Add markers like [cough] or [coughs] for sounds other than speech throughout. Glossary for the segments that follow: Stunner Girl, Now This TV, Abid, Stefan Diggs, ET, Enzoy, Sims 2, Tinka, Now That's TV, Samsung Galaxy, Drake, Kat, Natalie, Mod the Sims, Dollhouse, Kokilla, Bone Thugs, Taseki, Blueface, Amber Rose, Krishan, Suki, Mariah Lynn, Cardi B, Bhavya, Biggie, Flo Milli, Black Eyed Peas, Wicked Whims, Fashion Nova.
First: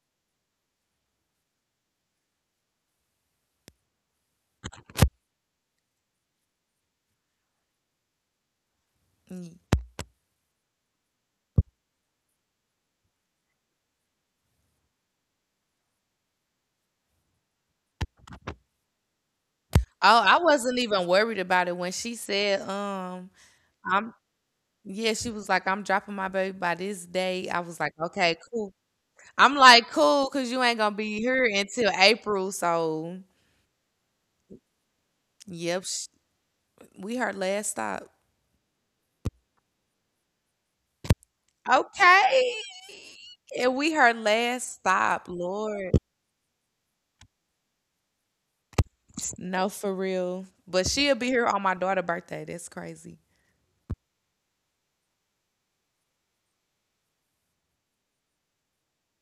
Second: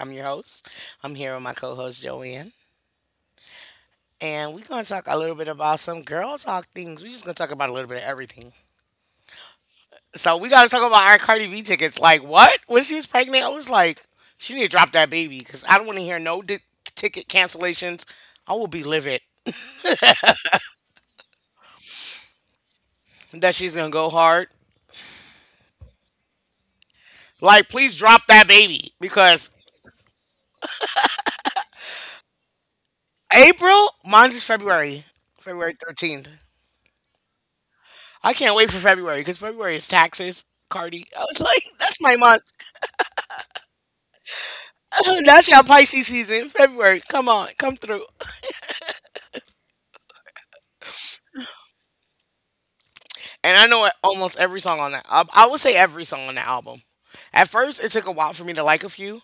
I'm your host. I'm here with my co host, Joanne, and we're going to talk a little bit about some girl talk things. We're just going to talk about a little bit of everything. Mm. So, we got to talk about our Cardi B tickets. Like, what? When she was pregnant, I was like, she need to drop that baby because I don't want to hear no ticket cancellations. I will be livid Oh, I wasn't even worried about it when she said, that she's going to go I'm hard. yeah, she was like, I'm dropping my baby by this day. I Like, was like, please drop okay, that cool. baby because I'm like, cool, because you ain't gonna be here until April. So, April, mine's is February, February yep, 13th. we her last stop. I can't wait for February because February is taxes, Cardi. I was like, that's my month. Okay. And we her last [laughs] stop, That's your Lord. Pisces season. February, come on, come through. No, for real. But she'll be here on my daughter's birthday. That's crazy. And I know almost every song on that. I would say every song on the album. At first, it took a while for me to like a few.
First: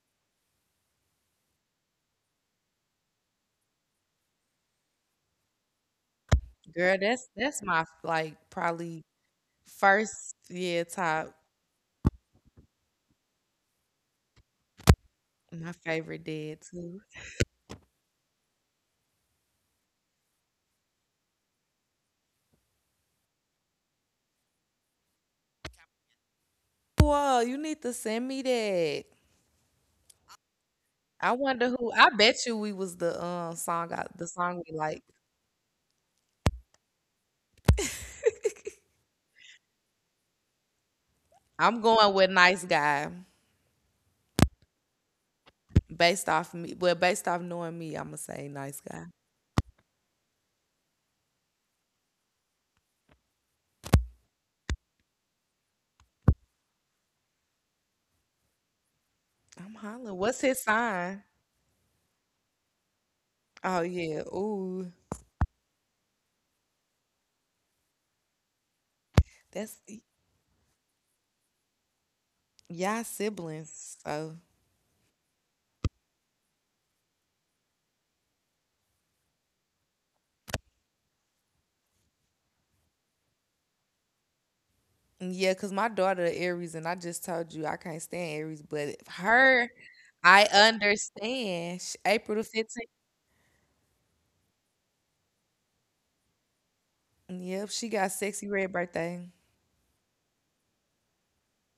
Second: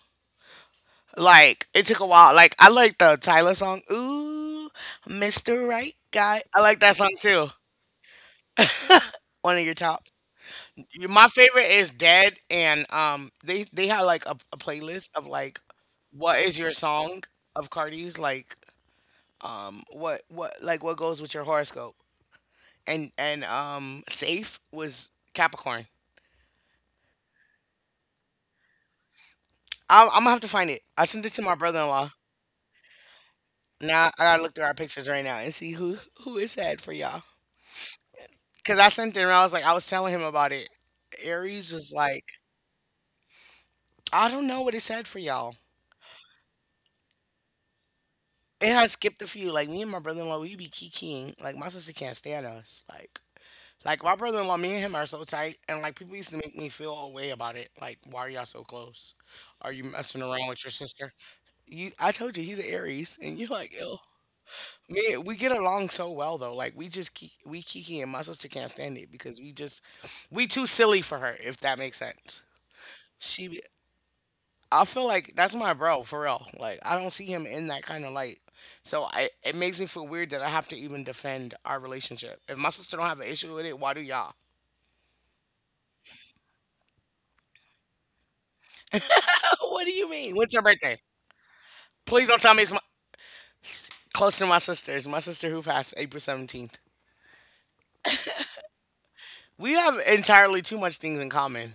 Like it took a while. Like I like the Tyler song. Ooh, Mr. Right Guy. I like that Girl, song that's too. that's my like probably One of your tops. first year My top. favorite is Dead, and they had like a playlist of like, My favorite what is did your too. song of Cardi's, like, what, like, what goes with your horoscope? And safe was Capricorn. Whoa, you need to send me that. I'm gonna have to find it. I sent I it to my wonder who. brother-in-law. I bet you we was the song Now I the gotta look song through our we like. pictures right now and see who is sad for y'all, because I sent it, and I was like, I was telling him about it. Aries I'm was going like, with Nice Guy I don't know what it said for y'all. based off me. Well, based off knowing me, I'ma say It Nice has Guy. skipped a few. Like, me and my brother-in-law, we be kikiing. Like my sister can't stand us. Like my brother in law, me and him are so tight, and like people used to make me feel a way about it. Like, why are y'all so close? Are I'm you hollering. messing What's around his with your sister? sign? You, I told you he's an Aries, and you're like, Oh ill. yeah. Ooh, Me, we get along so well though. Like we just we kiki, and my sister can't stand it because we that's just y- we too silly for her. If that makes sense. y'all She, siblings. So I feel like that's my bro for real. Like I don't see him in that kind of light. So it makes me feel weird that I have to even defend our relationship. If my sister don't have an issue with it, why do y'all? yeah, cause my daughter Aries, and I just told you I can't stand Aries, but her, What do you mean? I When's her birthday? understand. She, Please April the don't tell me it's 15th. Close to my sister's. My sister who passed April 17th. Yep, she got sexy red birthday. We have entirely too much things in common.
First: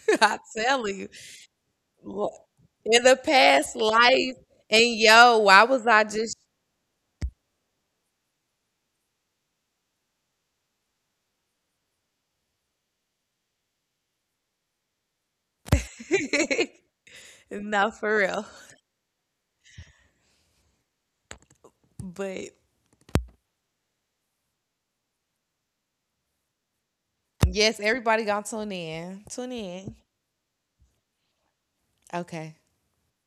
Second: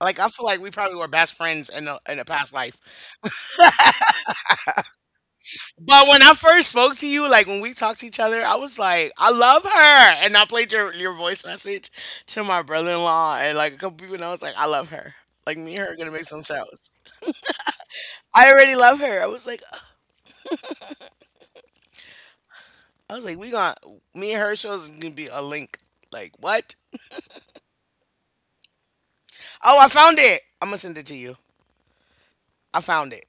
Like [laughs] I I feel like we tell probably you, were best friends in a look, past life. in the past life, and yo, why was I But when I just first spoke to you, like when we talked to each other, I was like, I love her, and I played your voice message to my brother in law and like a couple people, and I was like, I love her. Like me and her are gonna make some [laughs] shows. no for real? I already love her. But I was like, we gonna me and her shows is gonna be a link. Like what? yes, everybody gonna tune in. Tune Oh, I in. found it. I'm gonna send it to you. Okay. I found it.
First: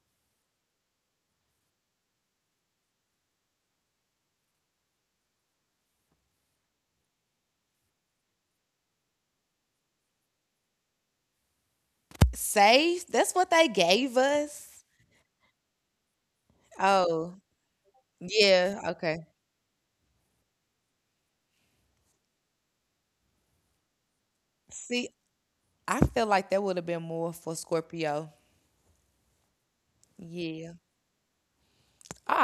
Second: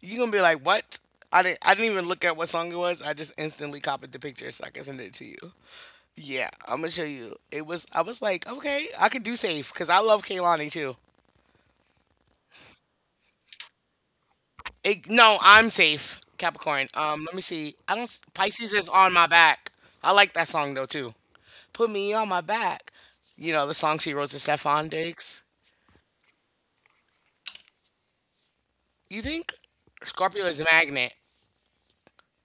You're gonna be like, what? I didn't. I didn't even look at what song it was. I just instantly copied the picture so I can send it to you. Yeah, I'm gonna show you. It was. I was like, okay, I could do safe because I love Kaylani too. Safe. That's what they gave us. No, I'm safe. Capricorn. Oh, Let me see. I don't. Pisces yeah. is on my Okay. back. I like that song though too. Put me on my back. You know the song she wrote to Stefan See, Diggs. I feel like that would have been more for Scorpio. You think Scorpio is a Yeah. magnet?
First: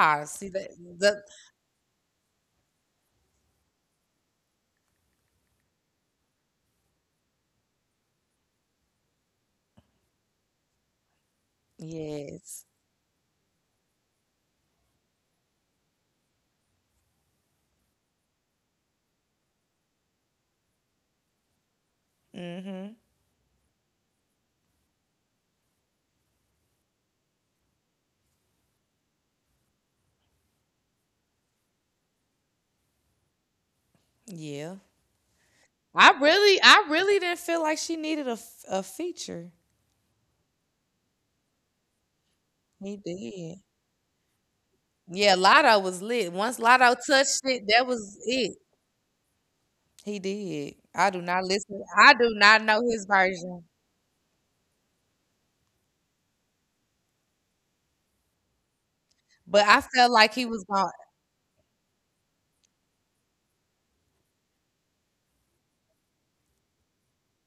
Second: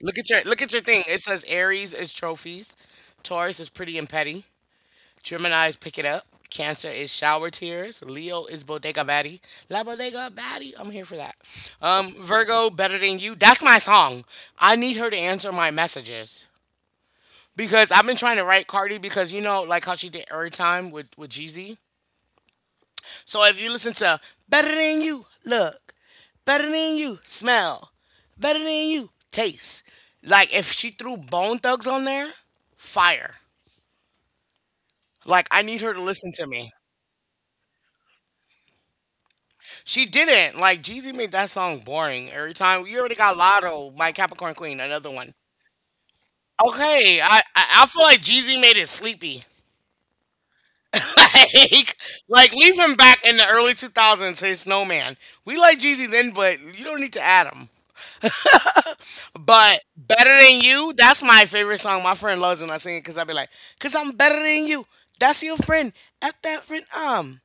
Look at your see look that. at your thing. It The, says Aries is trophies, Taurus is pretty and petty, Gemini is pick it up, Cancer is shower tears, Leo is bodega baddie, la bodega baddie. I'm here for that. Yes. Virgo better than you. That's my song. I need her to answer my messages because I've been trying to write Cardi, because you know like how she did every time with Jeezy. Mm-hmm. So if you listen to Better Than You, Look, Better Than You, Smell, Better Than You, Taste, like if she threw Bone Thugs on there, fire. Yeah. Like I need her to listen to me. I really didn't feel like she needed a, a feature. She didn't. Like Jeezy made that song boring every time. He You already got did. Lotto by Capricorn Queen, another one. Yeah, Lotto was lit. Once Lotto Okay, touched I it, I, I that feel was like it. Jeezy made it sleepy. He did. I [laughs] do not listen. like I do like not leave know him his back in the version, early 2000s, his snowman. We like Jeezy then, but you don't need to add him. but But I felt like better he than was going, you, that's my favorite song. My friend loves it when I sing it because I be like, because I'm better than you. That's your friend. F that friend.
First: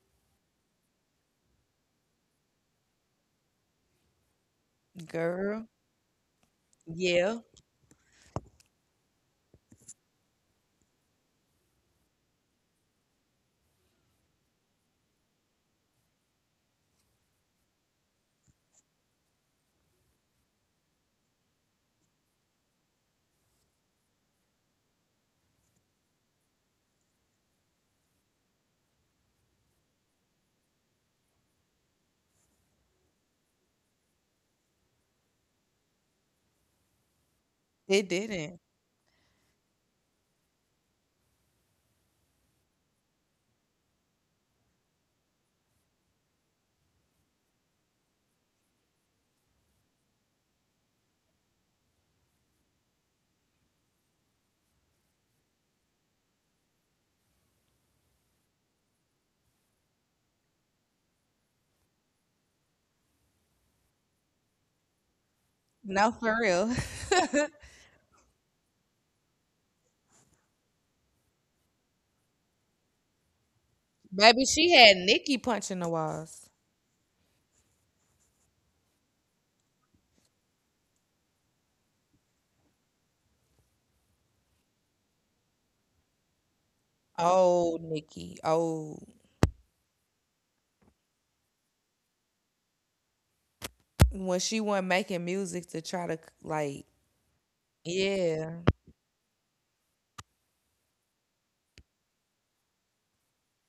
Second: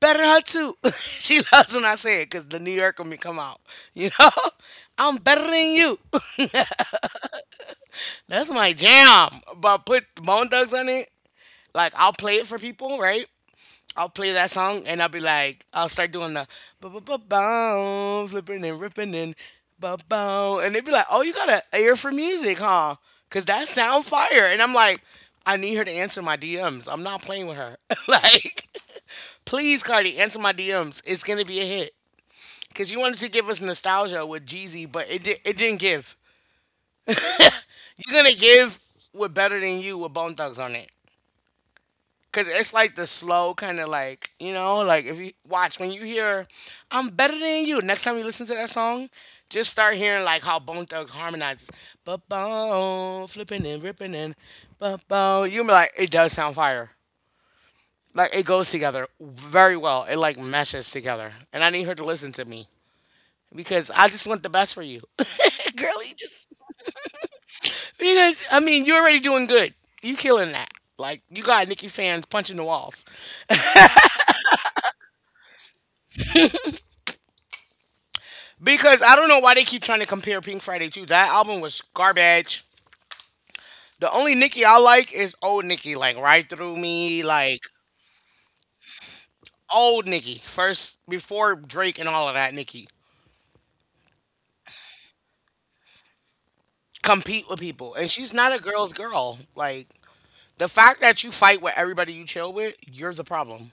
Better than her too. [laughs] She loves when I say it because the New Yorker me come out. You know, [laughs] I'm better girl. than you. [laughs] Yeah, That's my jam. But put Bone Thugs on it. Like I'll play it for people, right? I'll play that song, and I'll be like, I'll start doing the ba ba ba ba, flipping and ripping and ba ba, and they'd be like, "Oh, you got an ear for music, huh?" Cause that sound fire, and I'm like, I need her to answer my DMs. I'm not playing with her. [laughs] like, [laughs] please, Cardi, answer my DMs. It's gonna be a hit. Cause you wanted to give us nostalgia with Jeezy, but it didn't give. it You're gonna didn't. give with better than you with Bone Thugs on it. Cause it's like the slow kind of, like, you know, like, if you watch, when you hear I'm better than you, next time you listen to that song, just start hearing like how Bone Thugs harmonizes, but bone, flipping and ripping and, but bone, you be like, it does sound fire. Like it goes together very well. It like meshes together, and I need her to listen to me because I just want the best for you. [laughs] Girl, No, you for just, real. [laughs] because I mean, you're already doing good, you killing that, like, you got Nicki fans punching the walls. Maybe she had Nikki punching the walls. Because I don't know why they keep trying to compare Pink Friday. To that album was garbage. The only Nicki I like is old Nicki, like right through me, like Oh, Nikki. Oh, old Nicki first before Drake and all of that. Nicki when she wasn't making music to try to like, compete with people, and she's not yeah, a girl's girl. Like the fact that you fight with everybody you chill with, you're the problem.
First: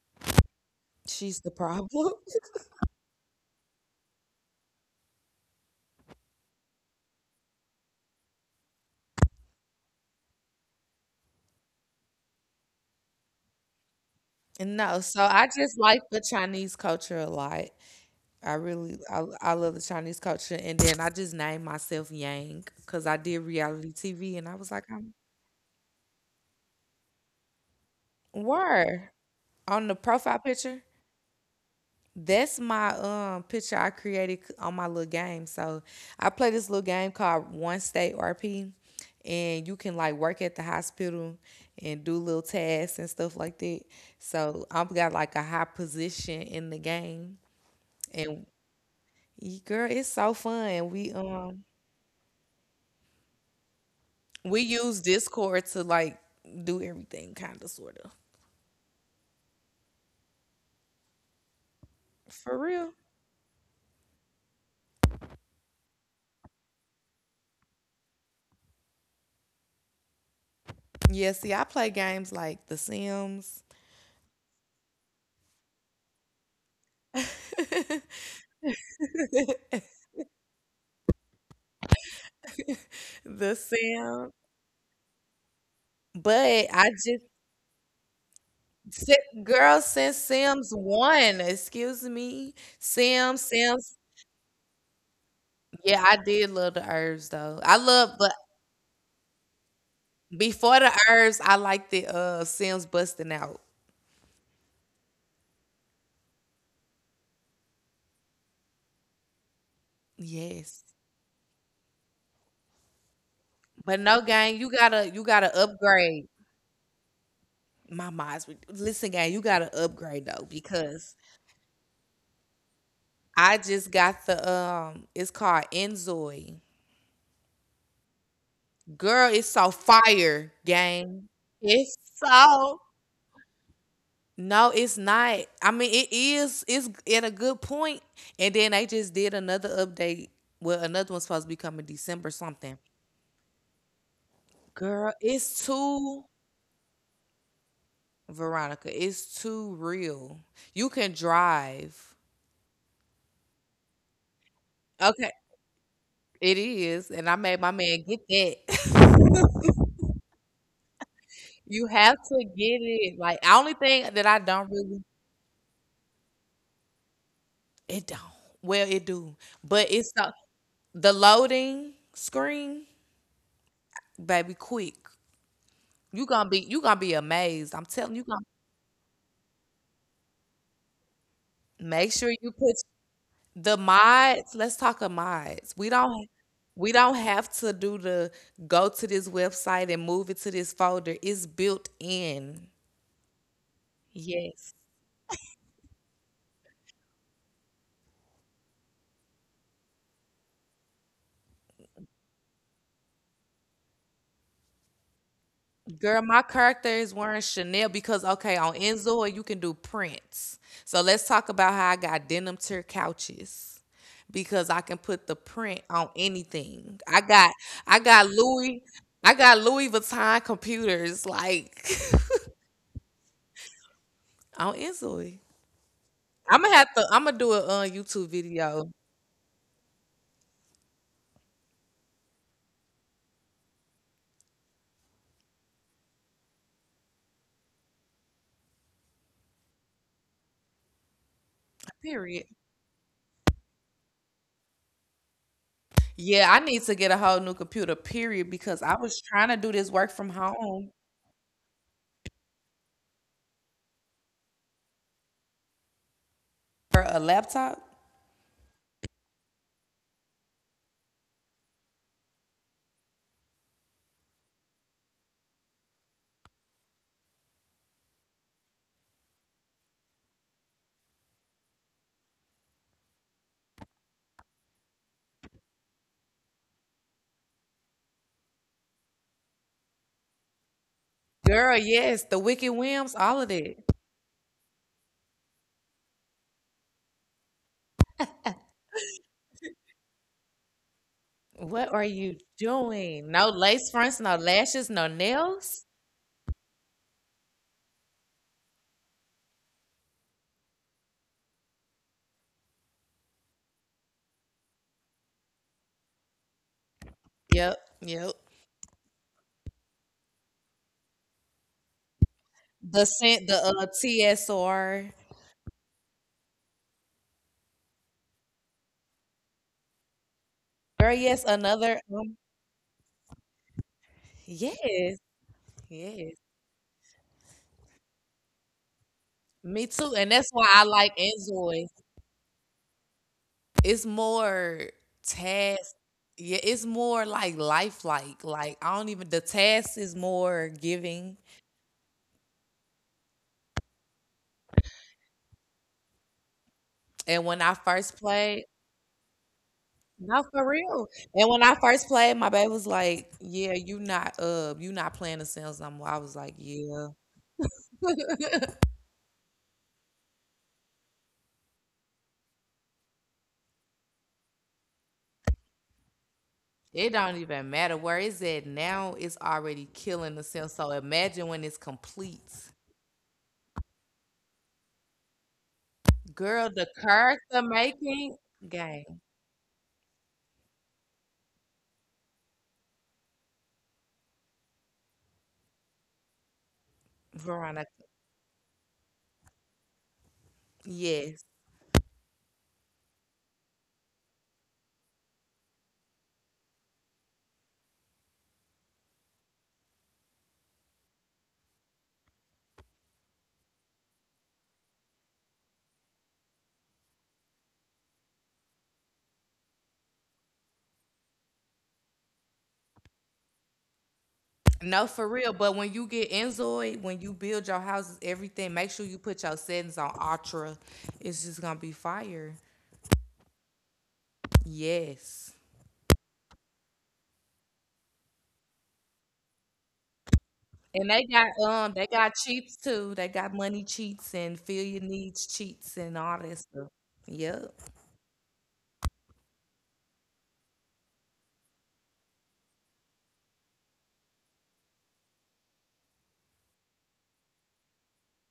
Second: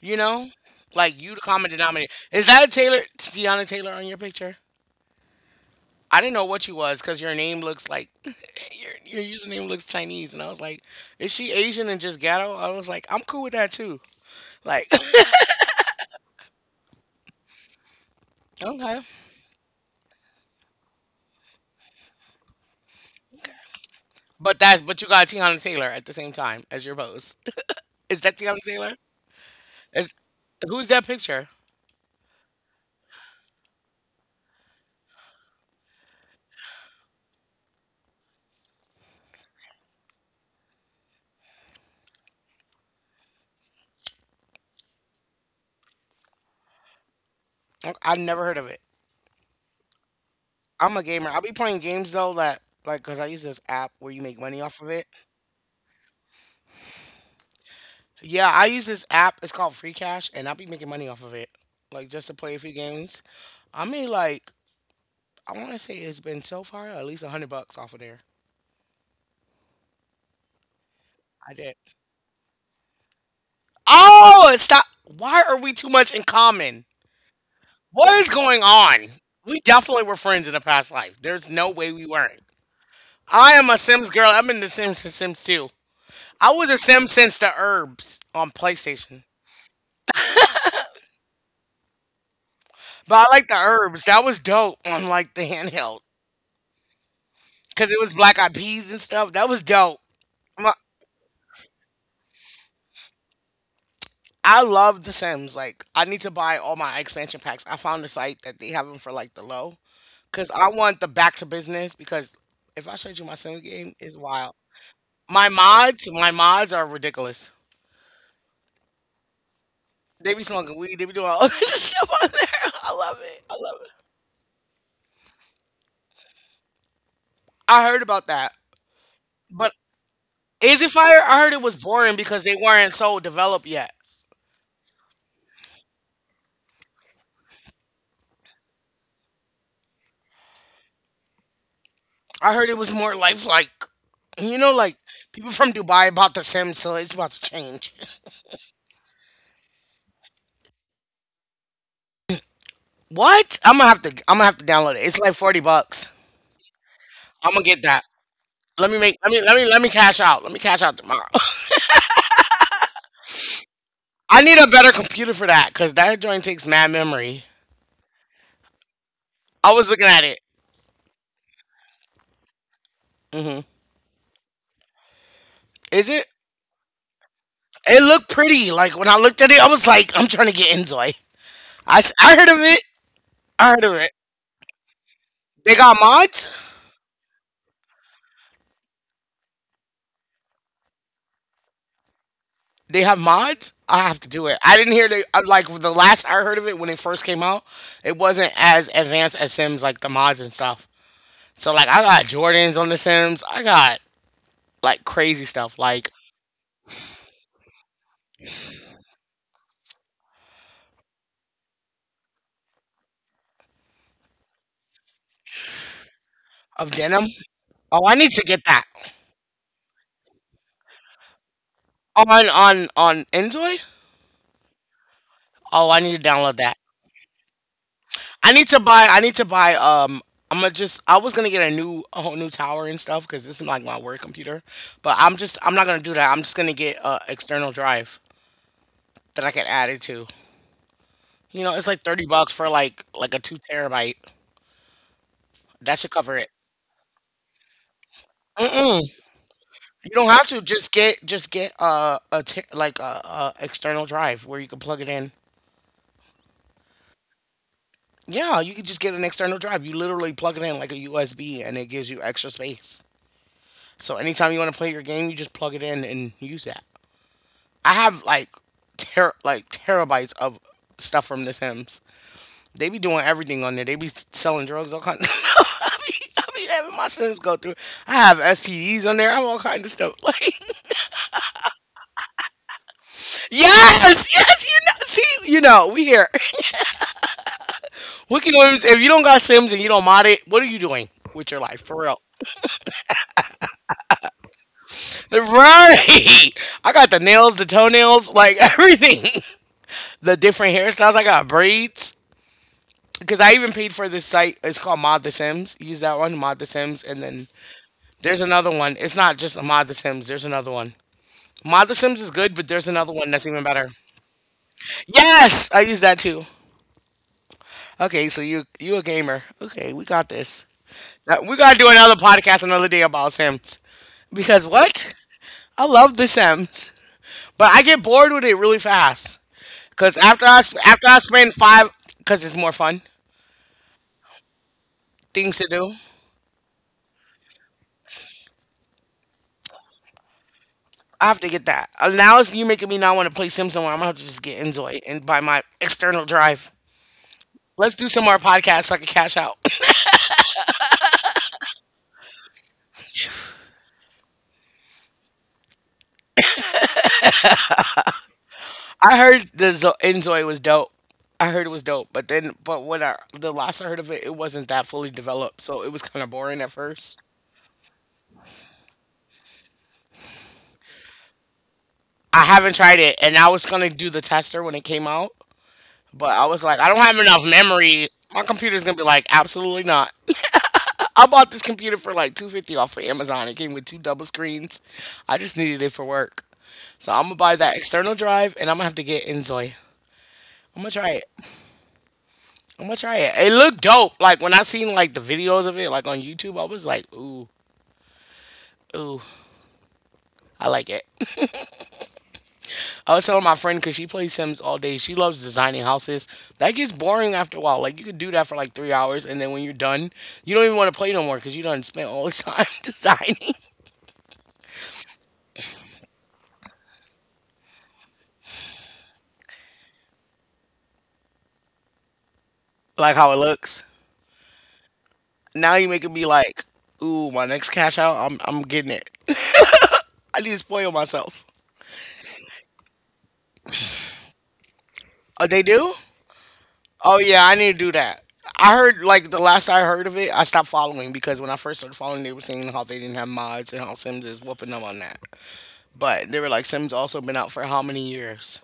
You know, like you the she's the common denominator. problem. Is [laughs] that a Taylor, Tiana Taylor, on your picture? I didn't know what you was because your name looks like [laughs] your username looks Chinese, and I was like, is she Asian and just ghetto? I was like, I'm cool with that too. Like, No, so [laughs] I just like the Chinese culture a lot. [coughs] Okay, I love the Chinese culture. And then I just named myself Yang because I did reality TV and I but was like, that's but I'm you got Tiana Taylor at the same time as your post. [laughs] Is that Tiana Taylor? were on the Is profile picture. Who's that picture? That's my picture I created on my little game. So I play this little game called One State RP, and you can like work at the hospital and do little tasks and stuff like that. So I've got like a high position in the game, I and never heard of it. Girl, it's so fun. I'm a gamer. I'll be playing games though that, like, because I use this app where you make We money off of use it. Discord to like do everything kind of sort of. Yeah, I use this app. It's called Free Cash, and I'll be making money off of it. Like, just to For play a few real. games. I made, like, I want to say it's been so far at least 100 bucks off of there. Yeah, see, I I did. play games like The Sims, Oh, stop! Why are we too much in common? [laughs] What is going on? We definitely were friends in a past life. There's no way we weren't. The I am a Sims Sims, girl. I'm in the Sims since Sims 2. I but was a I Sim just since the Herbs on PlayStation. girl since Sims 1, excuse me. But I like the Sims. Herbs. That was dope on like the Yeah, handheld. I did love the herbs though. I Because it love was but Black Eyed Peas and stuff. That was dope. before the herbs, I liked the Sims busting out. I love The Sims. Like, I need to buy all my expansion packs. I found a site that they have them for like the low, cause I Yes. want the back to business. Because if I showed you my Sims game, But it's no wild. gang, you gotta My mods, upgrade. my mods are ridiculous. Listen, gang. You gotta upgrade They though be smoking weed. They because be doing all [laughs] this stuff on there. I love it. I I love just it. got the It's called Enzoy. I heard about that, Girl, it's so but fire, Is It Fire? gang. I heard it was It's boring because they so. weren't so developed yet. No, it's not. I mean, it is. It's at a good point, and then they just did another update. Well, another one's supposed to be coming December I heard something. it was more lifelike. You know, like Girl, people it's from Dubai too bought The Sims, so it's about to change. Veronica. It's too real. You can drive. What? I'm gonna have to. I'm gonna have to download it. It's Okay, like 40 bucks. it is, and I I'm made gonna my get man that. get that. [laughs] Let me make. Let me cash out. Let me cash out tomorrow. You have to get it. Like the only thing that [laughs] I I need don't a better really computer for that because that joint takes mad memory. it don't. Well, it do. I But was looking it's at it. the loading screen, Hmm. baby, quick. Is it? You gonna be amazed. I'm It telling you, looked gonna pretty. Like when I looked at it, I was like, [laughs] I'm trying to get Enjoy. Make sure I you heard of put it. I the heard of it. mods. Let's talk of mods. They got mods. We don't have to do the go to this website and move it to this folder. It's built in. They have mods. I have to do it. Yes. I didn't hear the like the last I heard of it when it first came out. It wasn't as advanced as Sims like the mods and stuff. So like I got Jordans on the Sims. I got like crazy stuff like Girl, my character is wearing Chanel because okay, on Enzo you can do prints. So let's talk about how I got denim tier couches because I can put the print on of anything. Denim. I Oh, I got need to get Louis that I got Louis Vuitton computers like on Enjoy. [laughs] on Enzo. Oh, I need to download that. I'm gonna do a YouTube video. I need to buy. I'm gonna just. I was gonna get a whole new tower and stuff because this is like my work computer. But I'm just. I'm not gonna do that. I'm just gonna get a external drive that I can add it to. You know, it's like thirty Period. bucks for like a two terabyte. That should cover Yeah, it. I need to get a whole new computer. Period because I was trying to do this work You from don't have to home just get like a external drive where you can plug it in. for a laptop. Yeah, you can just get an external drive. You literally plug it in like a USB and it gives you extra space. So anytime you want to play your game, you just plug it in and use that. I have like like terabytes of stuff from the Sims. They be doing everything on there. They be selling drugs, all kinds. [laughs] I be having my Sims go through. I have STDs on there. I have all kinds of stuff. [laughs] Like Girl, yes, the Wicked Whims, all of that. yes, yes, you know. See, you know, we here. Wiki Williams, if you don't got Sims and you don't mod it, what are you doing with your life What for are real? you doing? No lace fronts, no lashes, no nails. Right. I got the nails, the toenails, like [laughs] everything. The different hairstyles. I got braids. Because I even paid for this site. It's called Mod the Sims. Use that one, Mod the Sims. And then Yep, yep. there's another one. It's not just Mod the Sims. There's another one. Mod the Sims is good, but there's The another one scent, that's the even better. TSR. Yes, I use that too. Okay, so you a gamer? Okay, we got this. Girl, Now, yes, we gotta do another. another podcast another day about Sims because what? Yes, I love The yes. Sims, but I get bored with it really fast. Me too, Cause and that's after I why I sp- after like I spend Enzoy. five, cause it's more fun It's more things to task. do. Yeah, it's more like lifelike. Like I don't even. The task is more I giving. have to get that. Now it's you making me not want to play Sims anymore. I'm gonna have to just get Enjoy and buy my external drive. And when I Let's do first some more played, podcasts so I can cash out. no, for real. And when I first played, my baby was like, "Yeah, you not playing the Sims no more." I was like, "Yeah, [coughs] I heard the Enjoy was dope. I heard it was dope, but when I the last I heard of it, it wasn't that fully developed, so it was kind of boring at it first. don't even matter where it's at now. It's already killing the Sims. So imagine when it's I complete, haven't tried it, and I was gonna do the tester when it came out. But I was girl. like, I The don't have enough character memory. making My computer's gonna be game, like, absolutely not. [laughs] I bought this computer for like 250 off of Amazon. It came with two double screens. I just needed it for work. So I'm gonna buy that Veronica. external drive and I'm gonna have to get Enzoy. I'm gonna try it. Yes, I'm gonna try it. It looked dope. Like when I seen like the videos of it, like on YouTube, I was like, ooh, ooh, I like it. I was telling my friend because she plays Sims all day. She loves designing houses. That gets boring after a while. Like you could do that for like 3 hours, and then when you're done, you don't even want to play no more because you done spent all this time [laughs] designing no, for real. But when you get Enzoid, when you build your houses, everything, make sure you put your settings on Ultra. It's just gonna be fire. like how it looks. Yes." Now you make it be like, ooh, my next cash out, I'm getting it. [laughs] I need to spoil And myself. They got cheats too. They got money cheats and feel your Oh, needs they do? cheats and all that stuff. Oh yeah, I need to Yep. do that. I heard like the last I heard of it, I stopped following because when I first started following, they were saying how they didn't have mods and how Sims is whooping them on that. But they were like, Sims also been out for how many years?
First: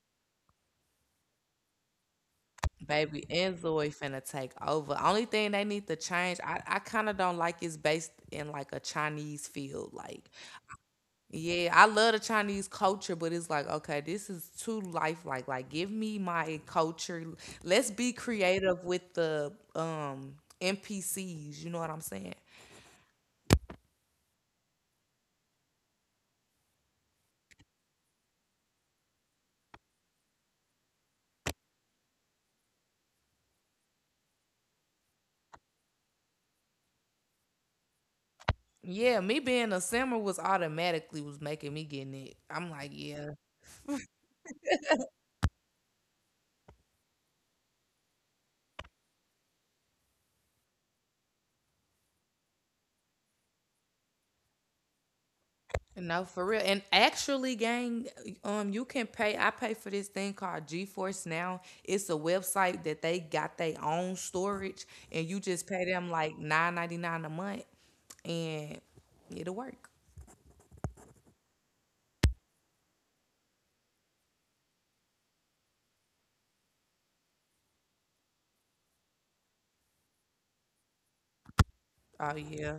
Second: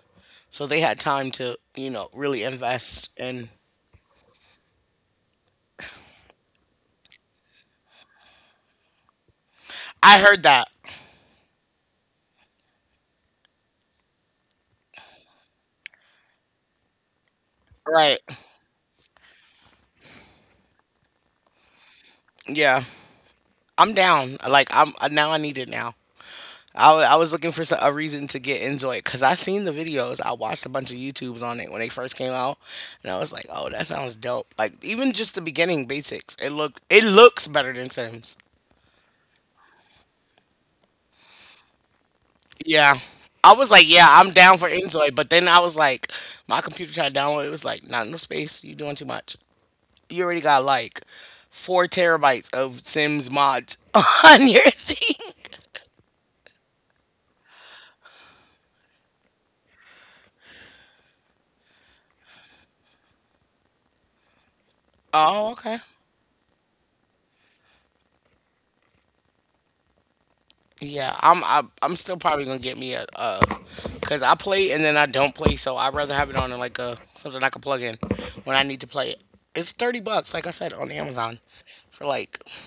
So they had time to, you know, really invest. Baby And and Zoe finna take over. Only thing they need to change, I kinda don't like it's based in like a Chinese field. I Like, heard that. yeah, I love the Chinese culture, but it's like, okay, this is too lifelike. Like, give me my culture. Let's be Right. creative with the NPCs, you know what I'm saying? Yeah. I'm down. Like, I'm now I need it now. I was looking for a reason to get into it because I seen the videos. I watched a bunch of YouTubes on it when they first came out, and I was like, "Oh, that sounds dope!" Like even just the beginning basics, it looks better than Sims. Yeah, me being a simmer was automatically was making me getting it. I'm like, Yeah. yeah, I was like, yeah, I'm down for Enjoy, but then I was like, my computer tried to download. It was like, not enough space. You doing too much. You already got like four terabytes of Sims mods [laughs] on your thing. no, for real. And actually, gang, you can pay. I pay for this thing called GeForce Now. It's a website that they got their own storage, and you Oh, just pay okay. them like 9.99 a month, and it'll work. Yeah, I'm still probably gonna get me a cause I play and then I don't play, so I'd rather have it on like a something I can plug in when I need to play it. It's $30, like I said, on Amazon for Oh like. yeah.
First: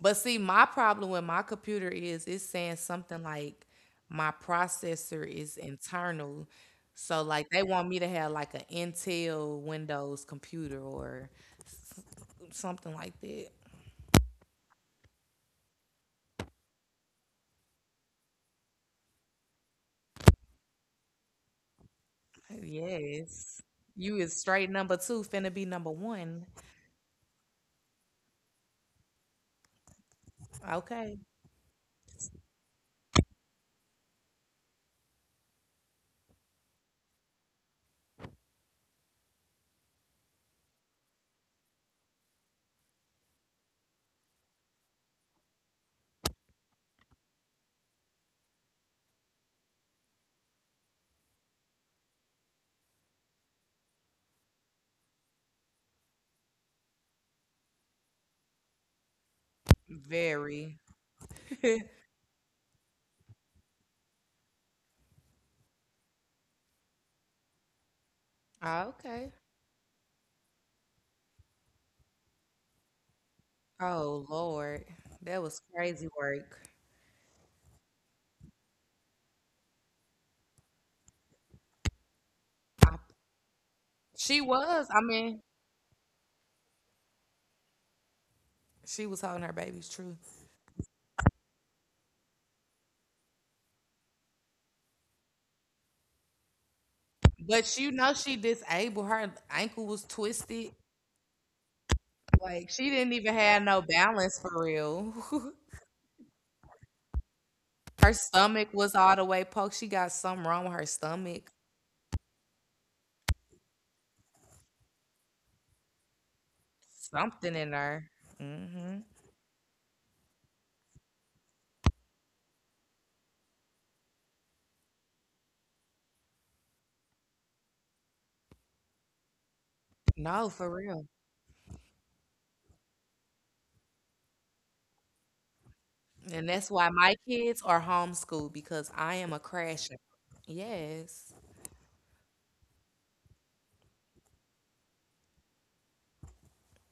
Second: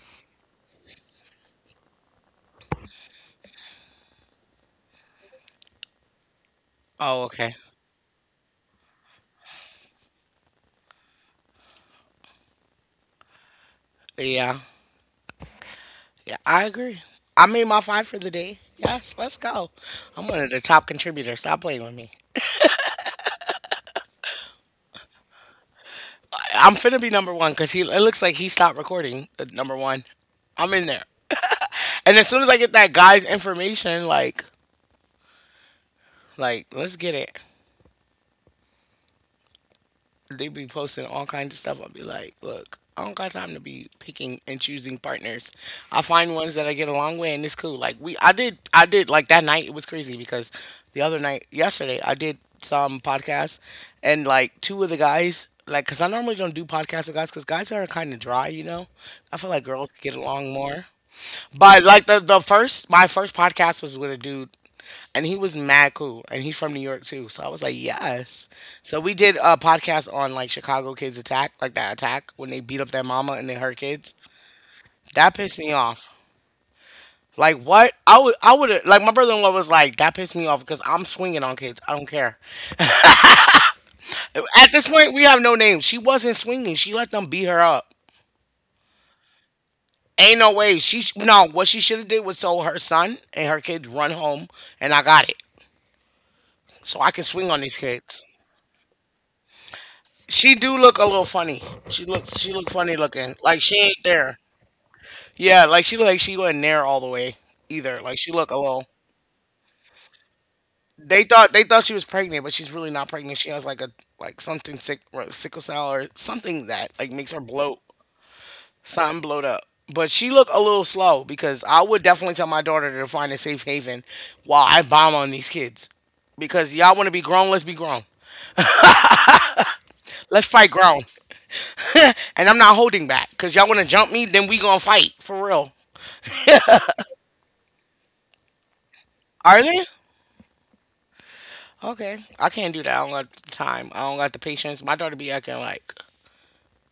But see, my problem with my computer is it's saying something like my processor is internal. So Oh, like okay. they want me to have like an Intel Windows computer or s- something like that. Yeah. Yeah, I agree. I made my five for the day. Yes, let's go. I'm one of the top contributors. Stop playing with me. Yes. You is straight number 2 finna be number 1. I'm finna be number one because he. It looks like he stopped recording. Number one, I'm in there. Okay. And as soon as I get that guy's information, like, let's get it. They be posting all kinds of stuff. I'll be like, look, I don't got time to be picking and choosing partners. I find ones that I get along with, and it's cool. Like we, I did like that night. It was crazy because the other night, yesterday, I did some podcasts, and like two of the guys. Like, cause I normally don't do podcasts with guys, cause guys are kind of dry, you know. I feel like girls get along Very. more. But [laughs] like the first my first podcast was with a dude and he was mad cool and he's from New York too. So I was like, yes. So we Okay. did a podcast on like Chicago kids attack, like that attack when they beat up their mama and then her kids. Oh Lord. That That pissed was me crazy off. work. Like what? I would have like my brother-in-law was like that pissed me off because I'm swinging on kids. I don't care. I, she At was, this I point, we mean, have no name. She wasn't swinging. She let them beat her up. she was holding her baby's true. Ain't no way. She sh- no. What she should have did was told her son and her kids run home, and I got it, so I can swing on these But you know kids. she disabled. Her ankle was She twisted. do look a little funny. She Like look she funny didn't even looking. have Like she no ain't balance there. for real. [laughs] Yeah, like she look like she wasn't there all the way either. her Like she look a stomach little. was all the way poked. She got something wrong with her They stomach. Thought she was pregnant, but she's really not pregnant. She has like a like something sick what, sickle cell or something that like makes her Something in bloat, her. hmm something bloat up. But she look a little slow because I would definitely tell my daughter to find a safe haven while I bomb on these kids because y'all want to be grown. Let's be grown. Let's No, for fight grown. real. And I'm not holding back because y'all want to jump me, then we gonna fight for real. And that's why my kids are homeschooled because I am a Are they? crasher. Yes. Okay, I can't do that. I don't got the time. I don't got the patience. My daughter be acting like,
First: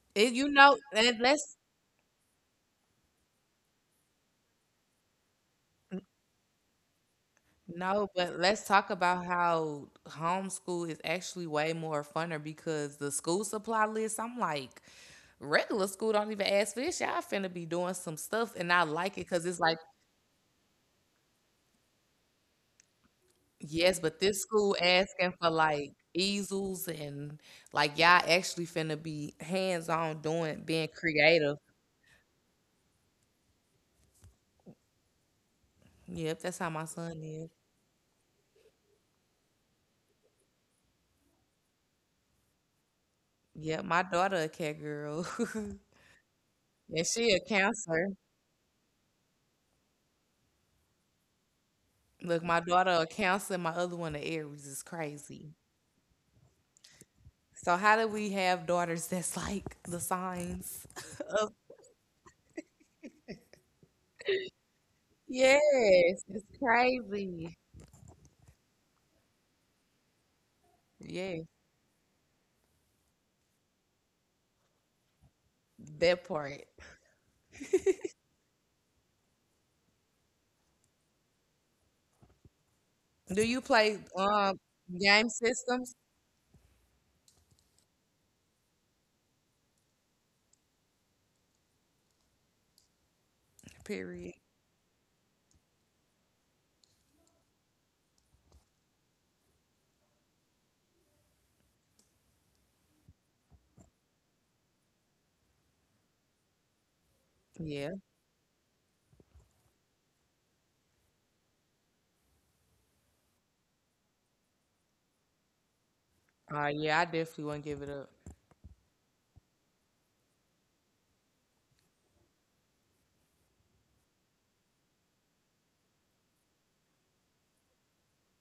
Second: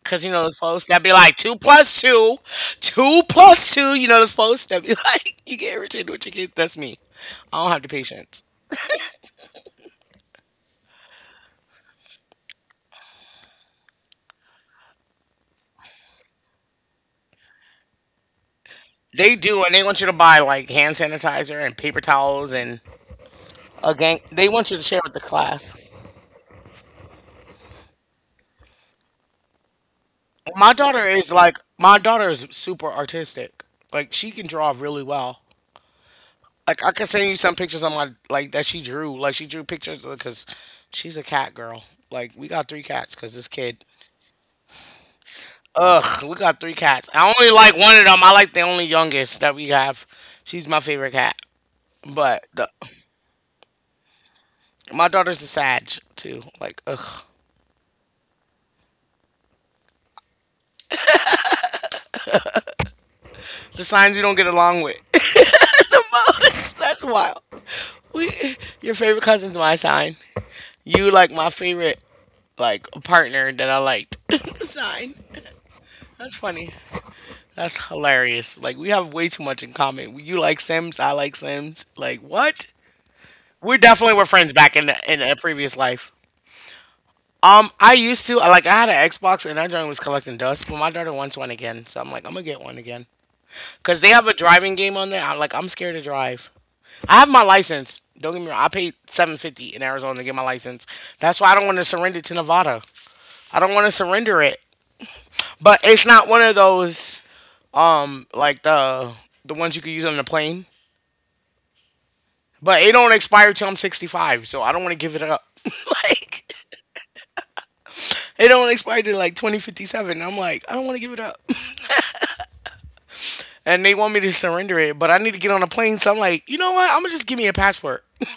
cause you know You those know, posts that be and like two let's plus two, two plus two. You know those posts that be like, [laughs] you get irritated with your kids. That's me. I don't have the no, but patience. let's talk about how homeschool is actually way more funner because the school supply list, I'm like, regular school don't even ask for this. Y'all finna be doing some stuff, and I like it They because it's do, and like, they want you to buy like hand sanitizer and paper towels and a yes, gang. but this They want school you to share with the asking for class. like easels and like y'all actually finna be hands on doing being creative. My daughter is super artistic. Like she can draw really well. Yep, that's how Like my I could son send you is. some pictures on my like that she drew. Like she drew pictures because she's a cat girl. Like we got three cats because this kid. Yep, my daughter a cat girl, [laughs] Ugh, we got three and cats. she I a only like one of Cancer. them. I like the only youngest that we have. She's my favorite cat. Look, But my the, daughter a Cancer, and my other one a Aries is my daughter's a crazy. Sag too. Like ugh, So how do we have daughters that's like the signs? the signs we don't get along with. [laughs] [laughs] yes, it's That's wild. crazy. We, your favorite cousin's my sign. You like Yes. my favorite like partner that I liked. [laughs] sign. That That's part. funny. That's hilarious. Like we have way too much in common. You like Sims, I like Sims. Like what? Do you We play definitely were friends back in game a previous systems? life. I used to I had an Xbox and that joint was collecting dust, but my daughter wants one again, so I'm like I'm gonna get one again because they have a Period. driving game on there. I'm like I'm scared to drive. I have my license. Don't get me wrong. I paid 750 in Arizona to get my license. That's why I don't want to surrender it to Nevada. I don't want to surrender it. But it's not one of those Yeah. like the ones you could use on the plane. But it don't expire till I'm 65, so I don't want to give it up. [laughs] Like Yeah, I definitely wouldn't give it up. it don't expire till like 2057. I'm like, I don't want to give it up. And they want me to surrender it, but I need to get on a plane, so I'm like, you know what? I'm gonna just give me a passport. [laughs]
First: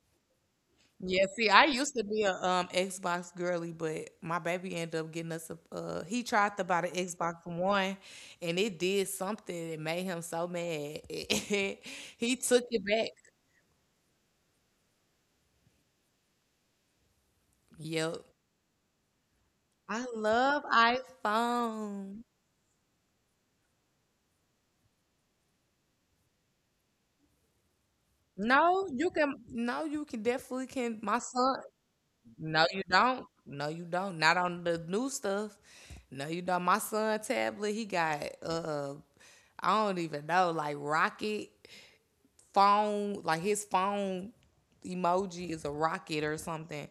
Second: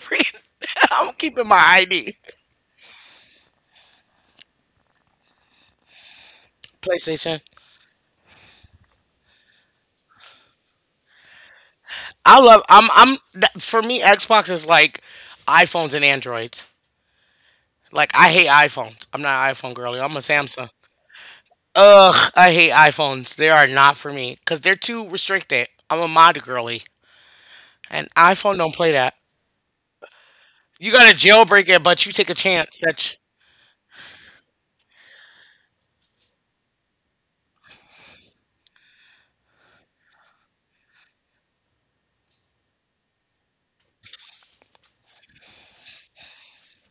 I'm Yeah, keeping see, my I used to ID. be a Xbox girly, but my baby ended up getting us a he tried to buy the PlayStation. Xbox One and it did something that made him so mad. [laughs] he I love. took it I'm. back. I'm. That, for me, Xbox is like iPhones and Androids. Like Yep. I hate iPhones. I'm not an iPhone girly. I I'm a love Samsung. iPhone. Ugh, I hate iPhones. They are not for me because they're too restricted. I'm a mod girly. And iPhone don't play that. No, you can definitely You can gotta my son jailbreak it, but you take a no, chance you that don't. No, you don't. Not on the new stuff. No, you don't. My son tablet, he got I don't even know, like rocket phone, like his phone emoji is a rocket or something.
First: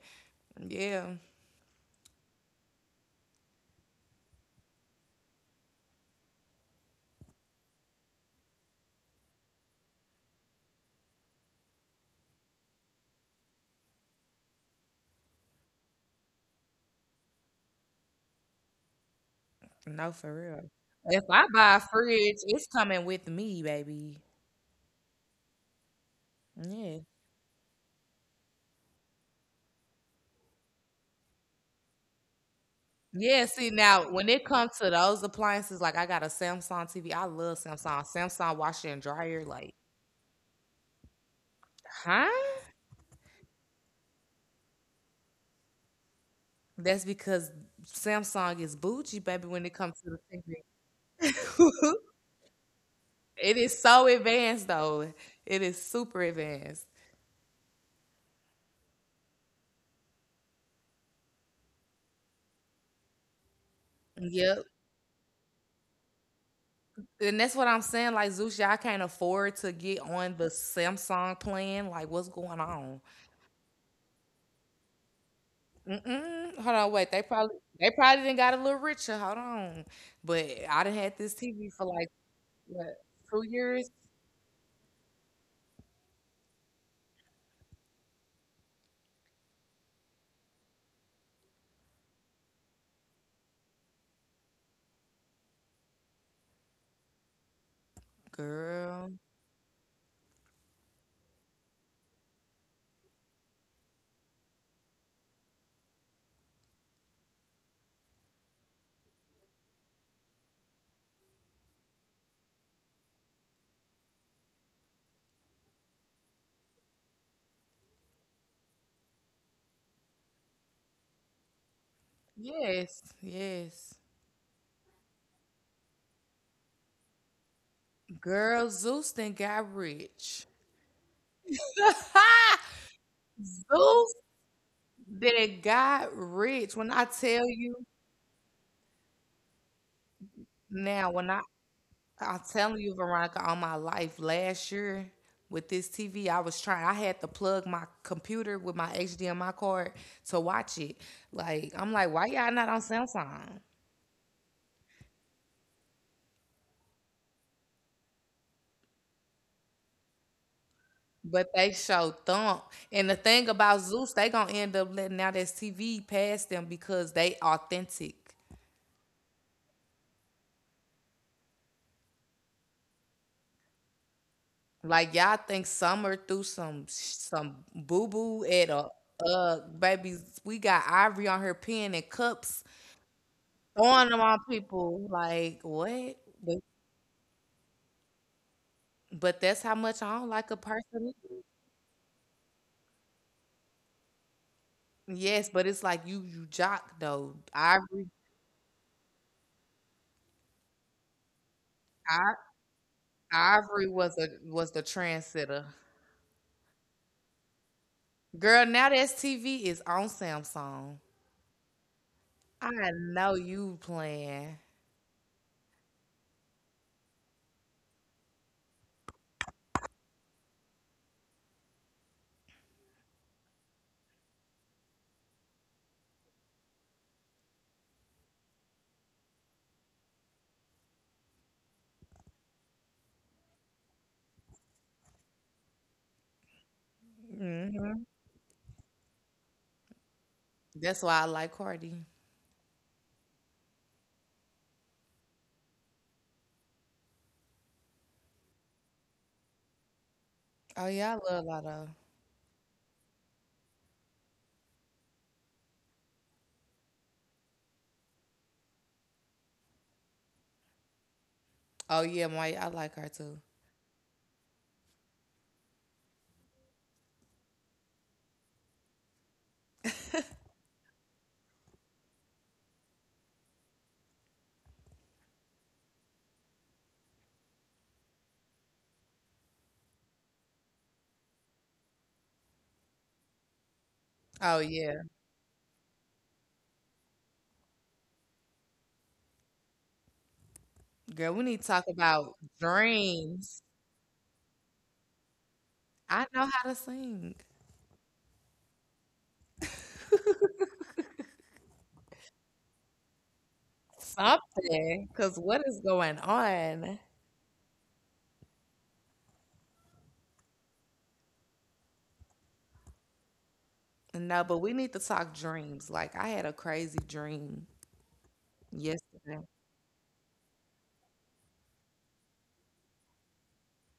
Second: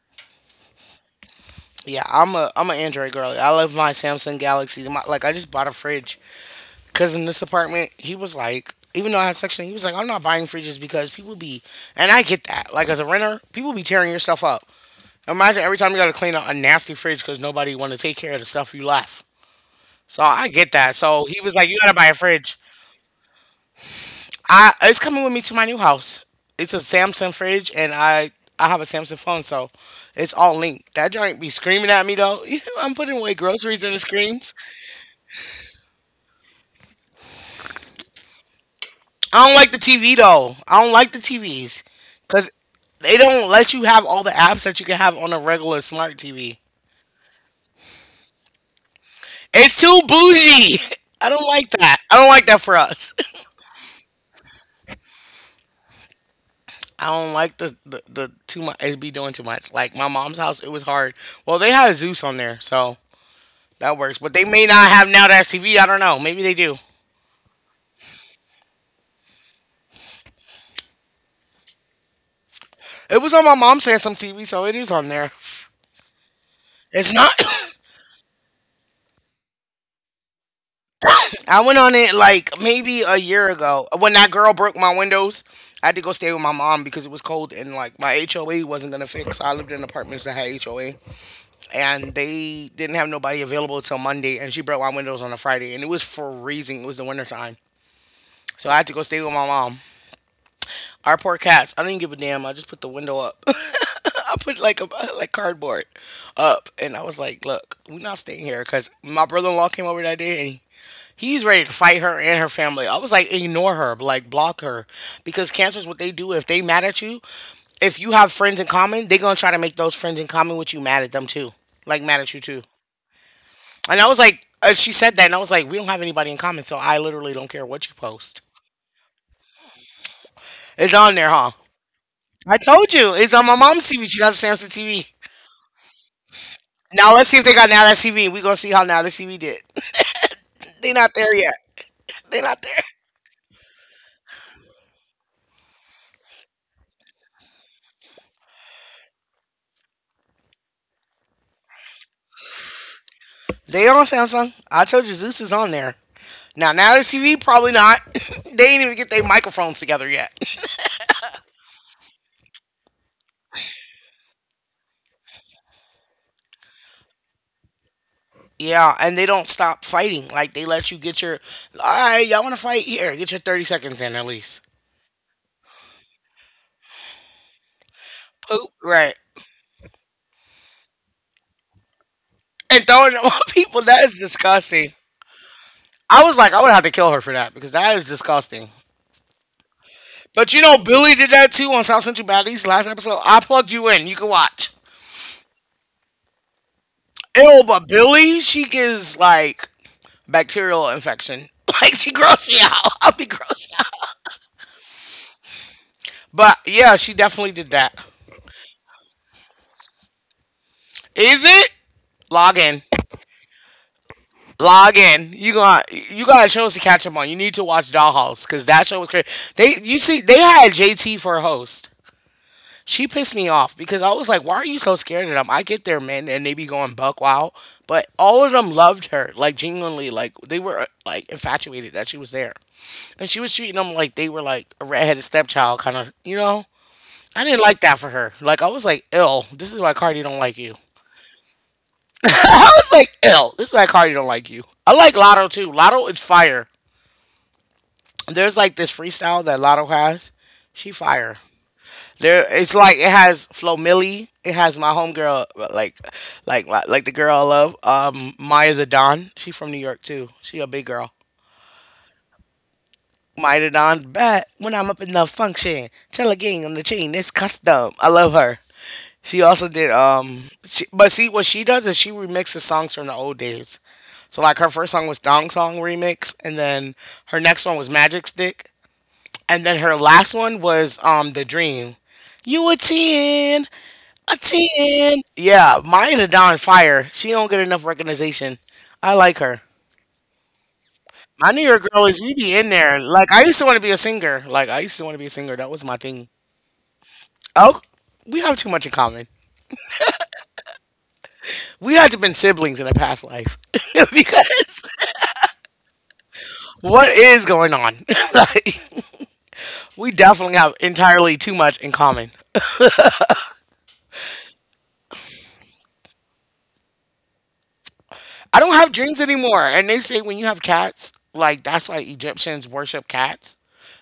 Yeah. yeah. I'm an Android girly. I love my Samsung Galaxy. My, like I just bought a fridge because in this apartment he was like, even though I have section, he was like, I'm not buying fridges because people be, and I get that. Like as a renter, people be tearing your stuff up. Imagine every time you gotta clean out a nasty fridge because nobody want to take care of the stuff you left. No, So for I real. get that. If So he I was like, buy you a gotta buy a fridge, fridge. it's coming with me, baby. I it's coming with me to my new house. It's a Yeah. Samsung fridge, and I have a Samsung phone, so it's all linked. That joint be screaming at me though. [laughs] I'm putting away Yeah, see groceries and it now when it screams. comes to those appliances, like I got a Samsung TV. I love Samsung. Samsung washer and dryer, I don't like like, the TV though. I don't like the TVs huh? because they don't let you have all the apps that you can have on a regular smart TV. That's because Samsung is bougie, baby, when it It's comes too to the bougie. [laughs] I don't like TV. that. [laughs] I don't like that for us. [laughs] it is so advanced, though. It is super advanced. I don't like the too much. It be doing too much. Like my mom's house, it was hard. Well, they had Zeus on there, so that works. But they Yep. may not have now that TV. I don't know. Maybe they do. And that's what I'm saying. Like, Zeus, y'all can't afford to get on the Samsung plan. Like, what's going on? It was on my mom's Samsung TV, so it is on there. Mm-mm. Hold on, wait. It's not. [coughs] They probably didn't got a little richer. Hold on. But I done had this I TV went for on like, it like what, maybe a two year years? ago when that girl broke my windows. I had to go stay with my mom because it was cold and like my HOA wasn't gonna fix. I lived in apartments that had HOA and they didn't have nobody available till Monday. And she broke my windows on a Friday and it was freezing. It was the winter time, so I had to go Girl. stay with my mom. Our poor cats. I didn't give a damn. I just put the window up. [laughs] [laughs] I put like a like cardboard up, and I was like, "Look, we're not staying here." Because my brother-in-law came over that day, and he's ready to fight her and her family. I was like, "Ignore her, like block her," because cancer is what they do. If they mad at you, if you have friends in common, they gonna try to make those friends in common with you mad at them too, like mad at you too. Yes. Yes. And I was like, she said that, and I was like, "We don't have anybody in common, so I literally don't care what you post. Girl, Zeus then got rich. It's on there, huh?" I [laughs] told you, it's on my mom's TV. Goof She got a Samsung TV. that got rich. When I Now let's see if tell they got you Now That's TV. We're gonna see how Now That's TV did. [laughs] They not now, there when I yet. They I'm not there. telling you, Veronica, all my life last year with this TV, I was trying. I had to plug my computer with my HDMI card to watch it. Like I'm like, why y'all not on Samsung? They on Samsung. I told you Zeus is on there. Now Now That's TV probably not. [laughs] They ain't even get their microphones together yet. [laughs] But they show thump. And the thing about Zeus, they gonna end up letting out this TV pass them because they authentic. Yeah, and they don't stop fighting. Like they let you get your all right, y'all wanna fight here, get your 30 seconds in at least. Like y'all think Summer threw some boo boo at Poop. a Right. Babies. We got Ivory on her pen and cups And throwing it on [laughs] people, that throwing is them on disgusting. people. Like what? I was like, But, I would have to kill her for that because that is disgusting. but that's how much I don't like But a you know, person. Billy did that too on South Central Baddies last episode. I plugged you in. You can watch. Yes, but it's like you jock though. Ew, but Billy, she gives like bacterial infection. [laughs] Like she I, grossed me out. [laughs] I'll be grossed out. Ivory was a was the trendsetter. But yeah, she definitely did that. Girl, now that's TV is on Samsung. Is it? Log in. I know you playing. Log in. You got shows to catch up on. You need to watch Dollhouse because that show was crazy. They You see they had JT for a host. She pissed me off because I was like, why are you so scared of them? I get their men and they be going buck wild. But all of them loved her, like genuinely, like they were like infatuated that she was there. And she was treating them like they were like a redheaded stepchild, kind of, you know? I didn't like that Hmm. for her. Like, I was like, ill. This is why Cardi don't like you. That's why I like Cardi. [laughs] I was like, ill. This is why Cardi don't like you. I like Lotto too. Lotto is fire. There's like this freestyle that Lotto has. Oh She yeah, I fire. love Lotto. There, it's like it has Flo Milli. It has my homegirl, like, like the girl I love, Maya the Don. She from New York too. She a big girl. Oh yeah, Maya, I like her too. Maya the Don, but when I'm up in the function, tell a gang on the chain, it's custom. I love her. She also did but see what she does is she remixes songs from the old days. So like her first song was Dong Song remix and then her next one was Magic Stick and then her last one was The Dream. You a 10, a Oh yeah. 10. Yeah, mine are on fire. She don't get enough recognition. I like her. Girl, we My need New to talk York girl is we about be in there. Like I used dreams. to want to be a singer. Like I used to want to be a singer. That was my I thing. know how to sing. Oh, we have too much in common. We had to been siblings in a past life [laughs] because Something. Cause what is going on? what is going on? [laughs] Like, we definitely have entirely too much in common. No, but we need to talk dreams. Like I had a crazy dream I don't have dreams yesterday. anymore. And they say when you have cats, like that's why Egyptians worship cats.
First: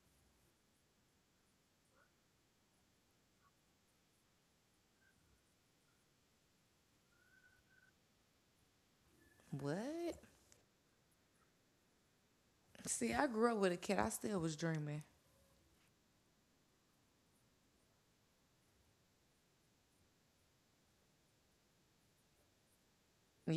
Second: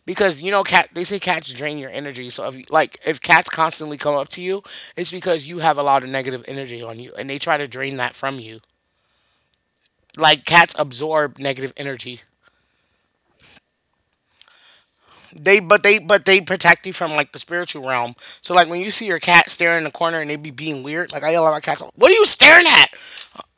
Because you know cat they say cats drain your energy. So if you- like if cats constantly come up to you, it's because you have a lot of negative energy on you and they try to drain that from you. What? Like cats absorb negative energy. See, I grew up with a kid. I still was dreaming. They protect you from like the spiritual realm. So like when you see your cat staring in the corner and they be being weird, like I yell at my cats, "What are you staring at?"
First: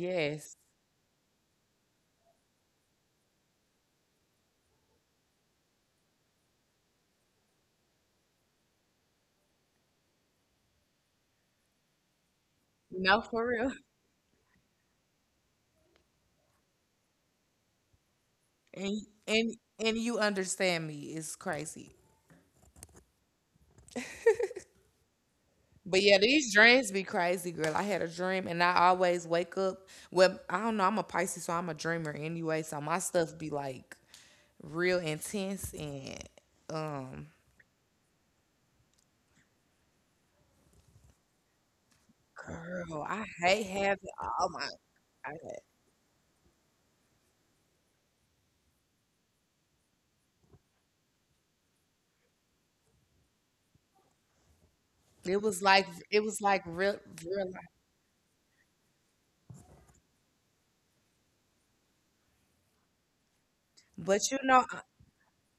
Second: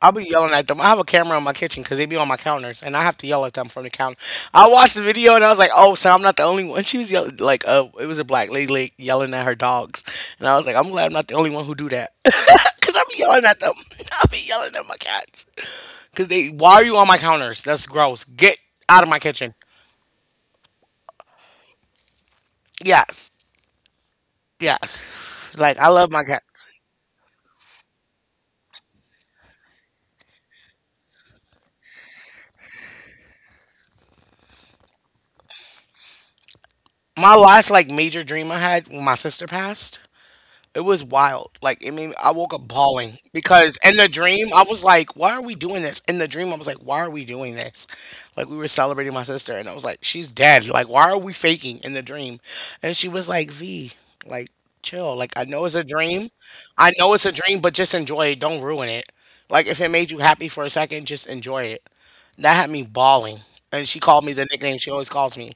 I'll be yelling at them. I have a camera in my kitchen because they be on my counters, and I have to yell at them from the counter. I watched the video and I was like, "Oh, so I'm not the only one." She was yelling like, it was a black lady like, yelling at her dogs," and I was like, "I'm glad I'm not the only one who do that." [laughs] Cause I be No, yelling for at them. real. [laughs] I be yelling at my cats. Cause they, why are you on my counters? That's gross. Get And out of my kitchen. and and you understand me. It's crazy. Yes. Yes. Like I But love yeah, my these cats. dreams be crazy, girl. I had a dream and I always wake up. Well, I don't know. I'm a Pisces, so I'm a dreamer anyway. So my stuff be like real intense and um My last like major dream I had when my sister passed, it was wild. Like it made me, I woke up girl, bawling I hate because in the having, oh dream I my was like, why are we god. doing this? In the dream I was like, why are we doing this? Like we were celebrating my sister and I was like, she's dead. Like why are we faking in the dream? And she was like, V, like chill. Like It I was know it's a like it dream. was like I real know it's a real dream, life. but just enjoy it. Don't ruin it. Like if it made you happy for a second, just enjoy it. That had me bawling. And she called But me you the know, nickname she always calls me.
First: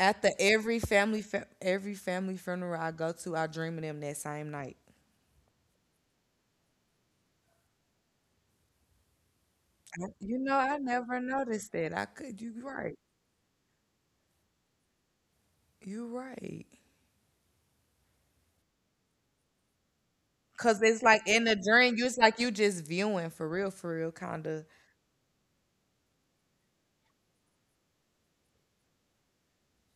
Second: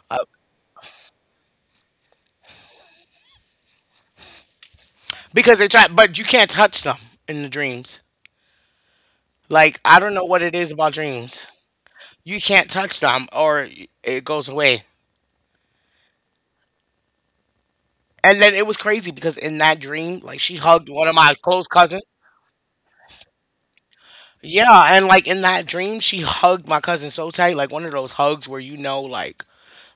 at the every family fe- every family funeral I go to, I dream of them that same night. Because they try, but you can't touch them in the dreams. Like, I don't know You what it know, is I about never dreams. noticed that. I You could, you can't right. touch them or it goes away. You right. And then it was crazy because in that dream, like, she Cause hugged it's one of like my in the close dream, cousins. you it's like you just viewing for real, kind of. Yeah, and like in that dream, she hugged my cousin so tight, like one of those hugs where you know, like,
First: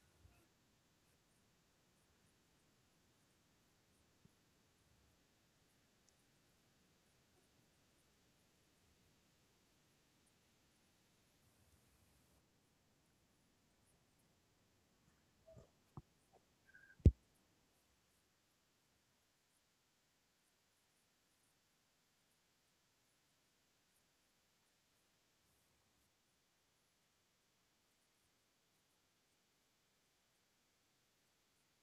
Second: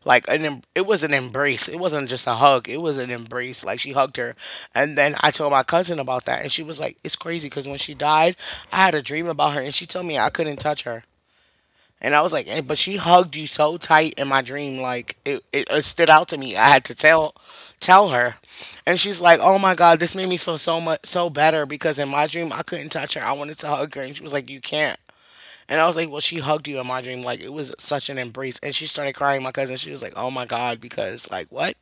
it was an embrace. It wasn't just a hug. It was an embrace. Like she hugged her, and then I told my cousin about that, and she was like, "It's crazy because when she died, I had a dream about her, and she told me I couldn't touch her." And I was like, eh, but she hugged you so tight in my dream, like it stood out to me. I had to tell her. And she's like, oh my God, this made me feel so better because in my dream I couldn't touch her. I wanted to hug her and she was like, you can't. And I was like, well, she hugged you in my dream. Like, it was such an embrace. And she started crying, my cousin. She was like, oh my God, because, like, what?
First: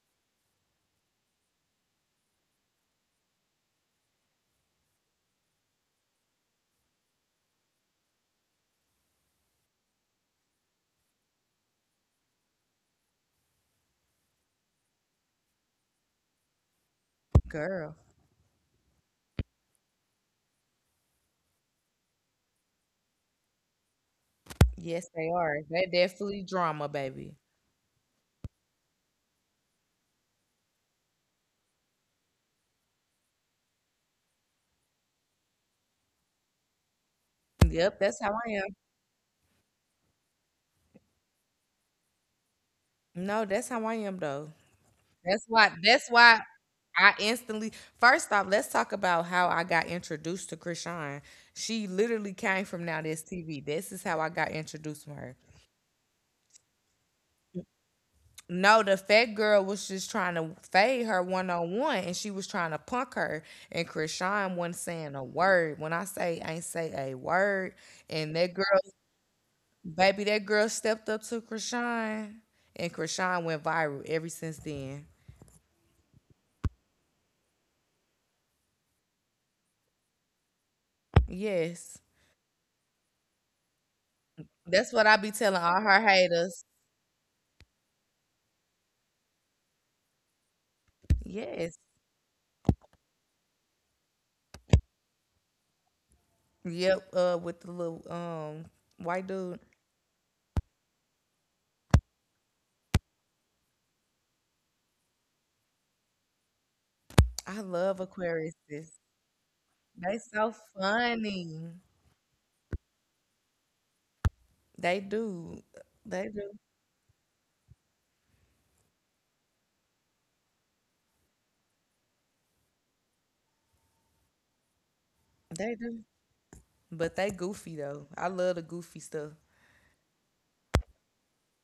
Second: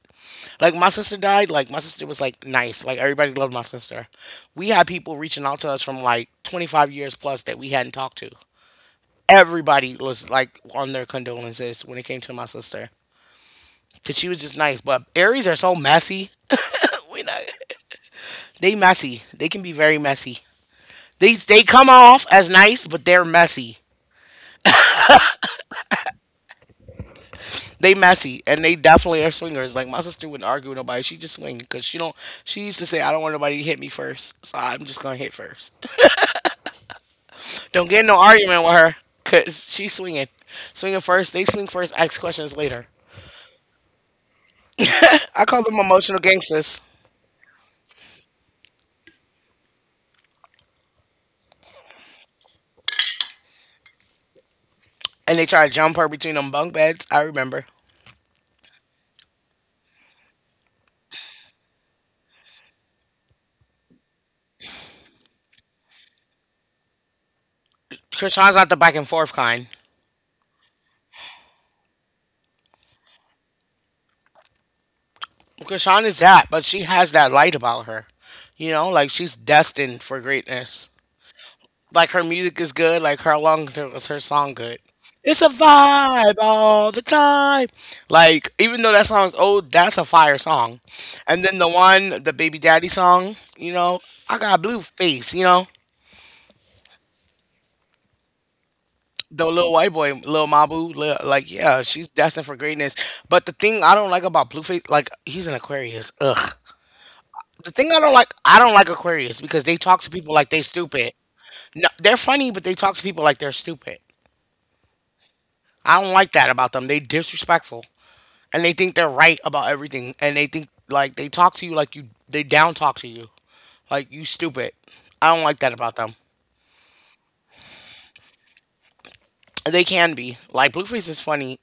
Like, my sister died. Like, my sister was, like, nice. Like, everybody loved my sister. We had people reaching out to us from, like, 25 years plus that we hadn't talked to. Everybody was, like, on their condolences when it came to my sister. Because she was just nice. But Aries are so messy. We not, Girl, they messy. They can be very messy. They come off as nice, but they're messy. yes, they are. They definitely drama, baby. They messy and they definitely are swingers. Like my sister wouldn't argue with nobody. She just swing because she don't. She used to say, "I don't want nobody to hit me first, so I'm just gonna hit first." [laughs] do Don't Yep, get in no that's how I argument am. with her because she's swinging, swinging first. They swing first. Ask questions later. No, that's how I am though. I That's call why. them That's emotional why gangsters, I instantly. First off, let's talk about how I got introduced to Krishan. She literally came from Now This TV. This is how I got introduced to her. and they try to jump her between them bunk beds. I remember. No, the fat girl was just trying to fade her one on one, and she was trying to punk her. And Krishan wasn't saying a word. When I say ain't say a word, and that Krishan's girl, not the back and forth kind. baby, that girl stepped up to Krishan, and Krishan went viral ever since then. Krishan is that, but she has that light about her. You know, like she's destined for greatness. Yes, Like her music is good. Like her long was her song good. that's what I be It's a telling all her vibe haters. all the time. Like even though that song's old, that's a fire song. And then Yes, the baby daddy song. You know, I got Blue Face. You know, yep, with the little white the dude. little white boy, little Mabu. Lil, like yeah, she's destined for greatness. But the thing I don't like about Blueface, like he's an Aquarius. Ugh. I The thing love Aquarius. I don't like Aquarius because they talk to They people like so they stupid. funny. No, they're funny, but they talk to people like they're stupid. They do. I don't They like that do. about them. They disrespectful and they think they're right about everything and they think like they talk to you like you they down talk to you like you stupid. I don't like that They about do. them. But they goofy though. I love the goofy stuff. They can be like Blueface is funny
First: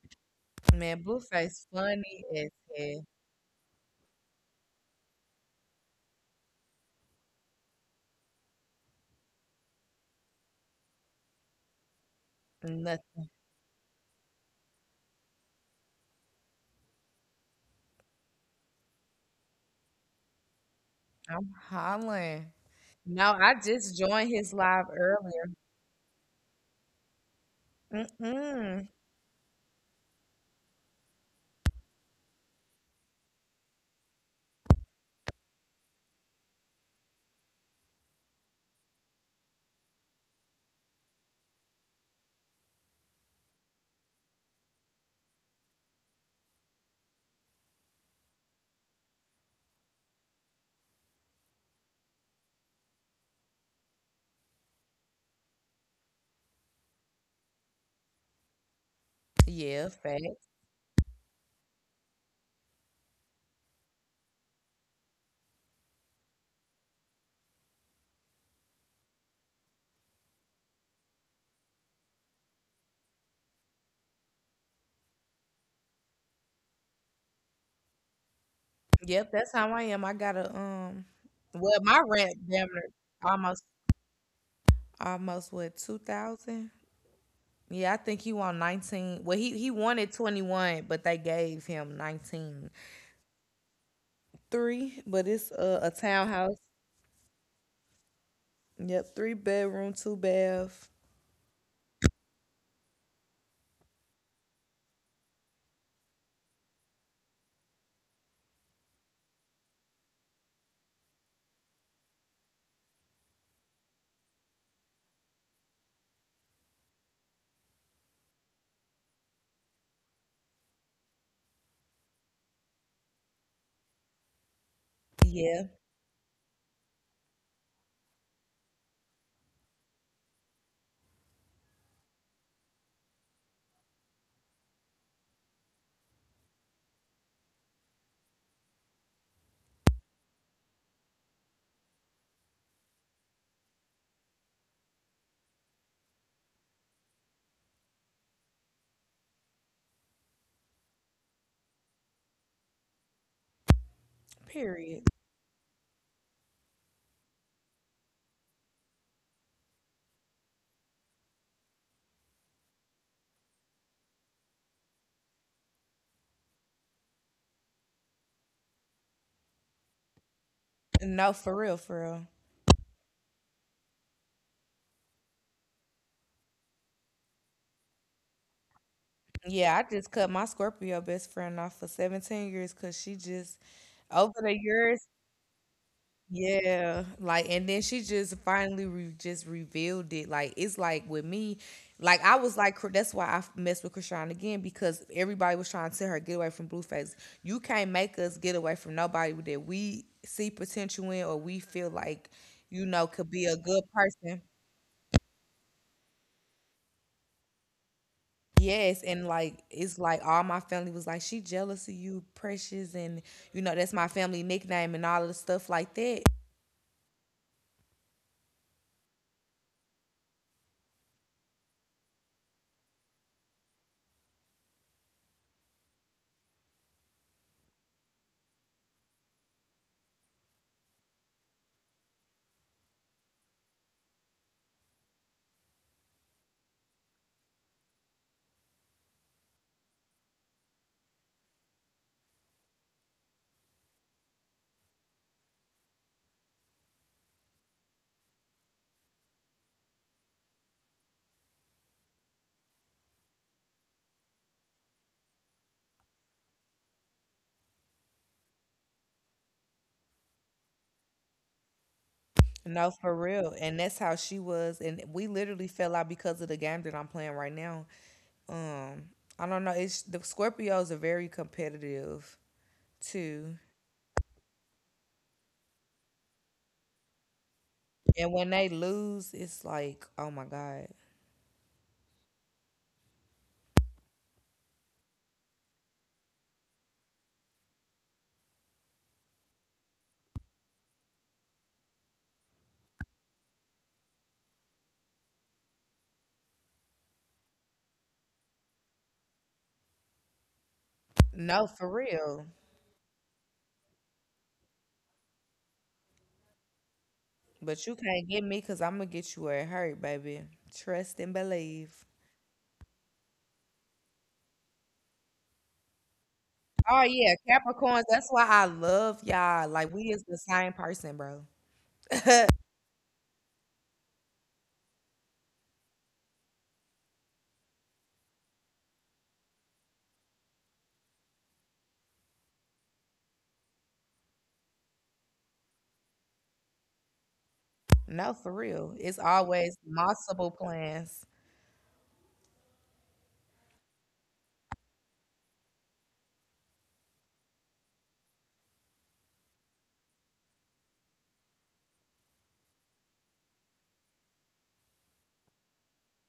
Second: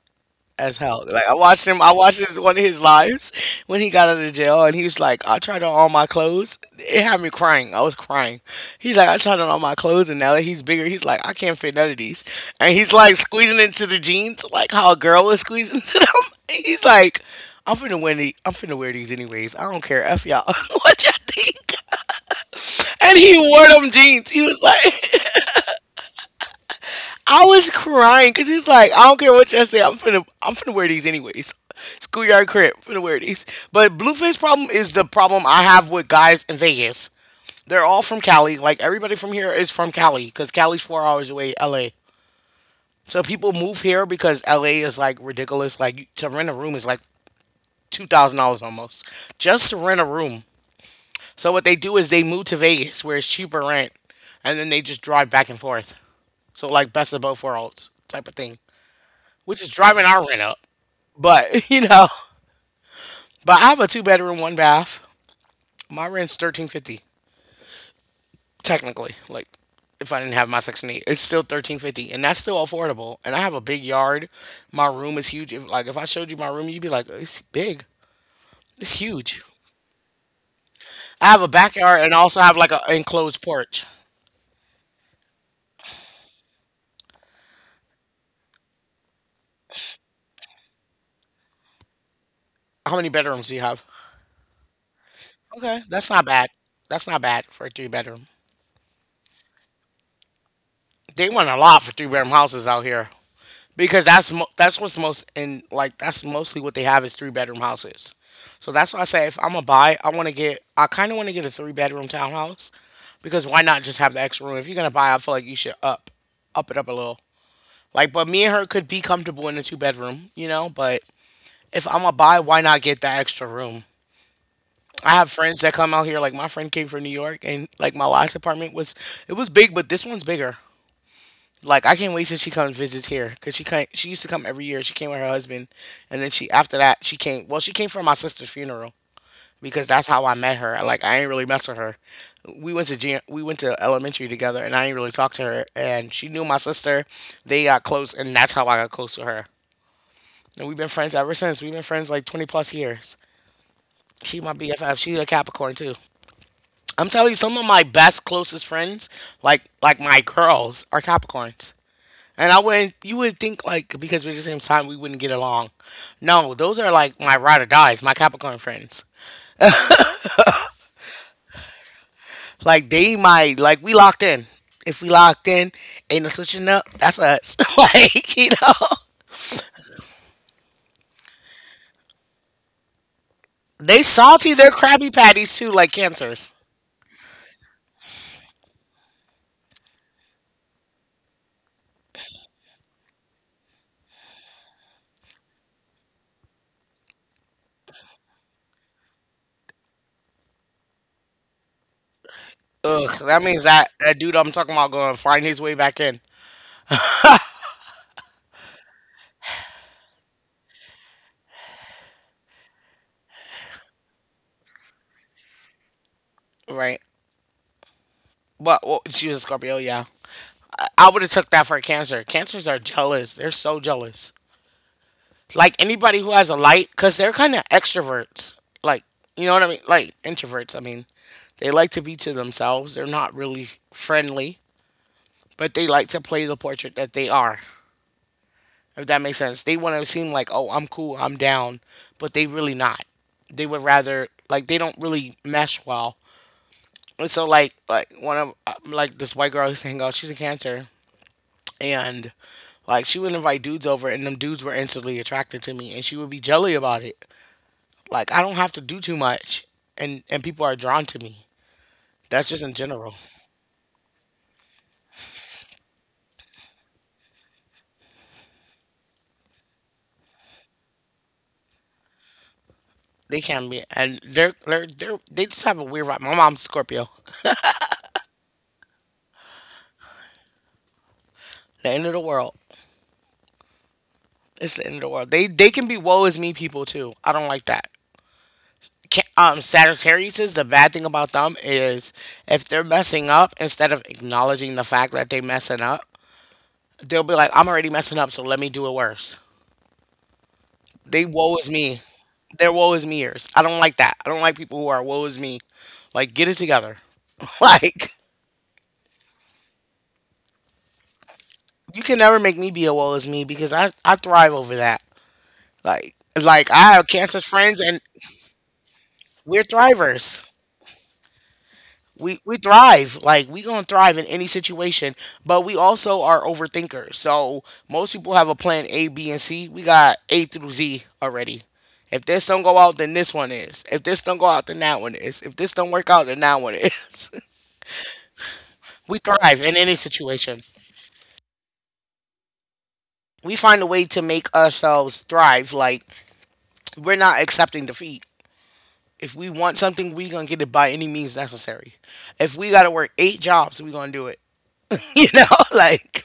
as Man, hell. Like I watched Blueface him. I watched funny his, as one of his hell. lives when he got out of jail, and he was like, "I tried on all my clothes." It had me crying. I was crying. He's like, "I tried on all my clothes, and now that he's bigger, he's like, I can't fit none of these." And he's like Nothing. squeezing into the jeans, like how a girl was squeezing into them. [laughs] He's like, "I'm finna wear these. I'm finna wear these anyways. I don't care. F y'all. [laughs] what y'all I'm think?" hollering. And No, he I wore them just joined jeans. He his was live like. [laughs] earlier. I was crying because he's Mm-mm. like, I don't care what y'all say, I'm finna wear these anyways. Schoolyard crimp, finna wear these. But blueface problem is the problem I have with guys in Vegas. They're all from Cali. Like everybody from here is from Cali because Cali's 4 hours away, LA. So people move here because LA is like ridiculous. Like to rent a room is like $2,000 almost just to rent a room. So what they do is they move to Vegas where it's cheaper rent, and then they just drive back and forth. So like best of both worlds type of thing, which is Yeah, driving fact. our rent up. But [laughs] you know, but I have a two bedroom, one bath. My rent's 1,350 technically. Like if I didn't have my Section 8, it's still 1,350, and that's still affordable. And I have a big yard. My room is huge. If like if I showed you my room, you'd be like, it's big. It's Yep, huge. that's how I am. I got to. I have a Well, my backyard and I rent also have damn like an near enclosed almost porch. Almost. What, 2,000? Yeah, I think he won nineteen. Well, he wanted twenty one, but they gave him nineteen How many bedrooms do you have? three. But it's a, Okay, a that's not bad. townhouse. That's not bad for a three bedroom. Yep, three bedroom, two bath. They want a lot for three-bedroom houses out here because that's what's most in like that's mostly what they have is three-bedroom houses. So that's why I say if I'm gonna buy, I kind of want to get a three-bedroom townhouse because why not just have the extra room? If you're gonna buy, I feel like you should up it up a little. Like, but me and her could be comfortable in a two bedroom, you know. But if I'm gonna buy, why not get that extra room? I have friends Yeah. that come out here. Like my friend came from New York, and like my last apartment was it was big, but this one's bigger. Like I can't wait till she comes visits here because she used to come every year. She came with her husband, and then she after that she came. Well, she came for my sister's funeral because that's how I met her. Like I ain't really mess with her. We went to elementary together, and I ain't really talked to her. And she knew my sister. They got close, and that's how I got close to her. And we've been friends ever since. We've been friends like 20 plus years. She my BFF. Period. She's a Capricorn too. I'm telling you, some of my best closest friends, like my girls, are Capricorns. And I wouldn't, you would think like because we're the same sign, we wouldn't get along. No, those are like my ride or dies, my Capricorn friends. No, for real, for real. Like they might, like we locked in. If we locked in, ain't no switching up. That's us. [laughs] like you know, Yeah, I just cut my Scorpio best friend off for 17 years because she just, they over salty the their years, Krabby Patties too, like cancers. yeah, like, and then she just finally re- just revealed it. Like, it's like with me, like, I was like, that's why I messed with Krishan again because everybody was trying to tell her, get away from Blueface. You can't make us get away from nobody that we see potential in or we feel like, Ugh, could that be a means good that dude person. I'm talking about going find his way back in, Yes, and like it's like all my family was like, she jealous of you, precious, and that's my family nickname and all of the stuff like that. right? But well, she was a Scorpio, yeah. I would have took that for a Cancer. Cancers are jealous. They're so jealous. Like anybody who has a light, because they're kind of extroverts. Like, you know what I mean? Like introverts, I mean. They like to be to themselves. They're not really friendly, but they like to play the portrait that they are, if that makes sense. They want to seem like, oh, I'm cool, I'm down, but they really not. They would rather, like, they don't really mesh well. And so, like, like this white girl who's hanging out, she's a cancer, and, like, she would invite dudes over, and them dudes were instantly attracted to me, and she would be jelly about it. Like I don't have to do too much, and people are drawn to me. That's just in No, for general. real. And that's how she was. And we literally fell out because of the game that I'm playing right now. Um, I don't know, it's the Scorpios are very competitive They too. can be, and they're they just have a weird vibe. My mom's Scorpio. And when they lose, it's like, oh my God. The end of the world. It's the end of the world. They can be woe is me people too. I don't like that. Sagittarius the bad thing about them is if they're messing up, instead of acknowledging the fact that they messing up, they'll be like, "I'm already messing up, so let me do it worse." They woe No, is for me. real. They're woe is me years. I don't like that. I don't like people who are woe is me. Like, get it together. [laughs] But you like, can't get me because I'm gonna get you where it hurt, baby. Trust and you believe. can never make me be a woe is me because I thrive over that. Like, like I Oh have yeah, cancer friends and Capricorns. That's why I love we're y'all. Like we is the thrivers. same person, bro. We thrive like we gonna thrive in any situation, but we also are overthinkers, so most people have a plan A, B, and C, we got A through Z already. If this don't go out then this one is, if this don't go out then that one is, if this don't work out then that one is. [laughs] No, for real. It's We thrive always in any multiple situation. plans. We find a way to make ourselves thrive. Like we're not accepting defeat. If we want something, we gonna get it by any means necessary. If we gotta work eight jobs, we gonna do it. [laughs] You know, like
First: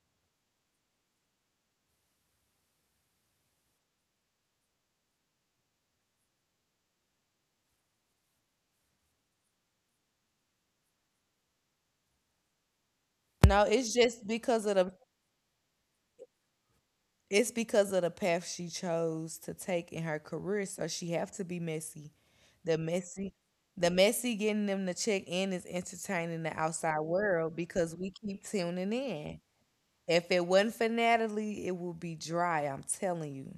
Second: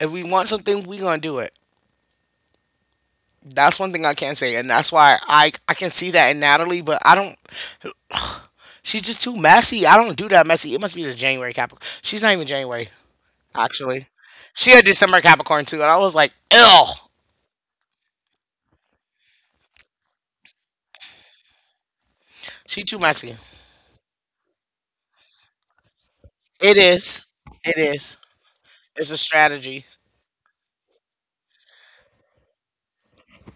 if we want something, we gonna do it. That's one thing I can't say, and that's why I can see that in Natalie, but I don't. She's just too messy. I don't do that messy. It must be the January Capricorn. She's not even January No, it's actually. just because She of a the December Capricorn too, and I was like, ill. it's because of the path she chose to take in her career. So she have to be messy. The She too messy messy. the messy getting them to check in is entertaining the It outside is. world It because we is. keep tuning It's a in. strategy. If it wasn't for Natalie, it would be dry, I'm telling you.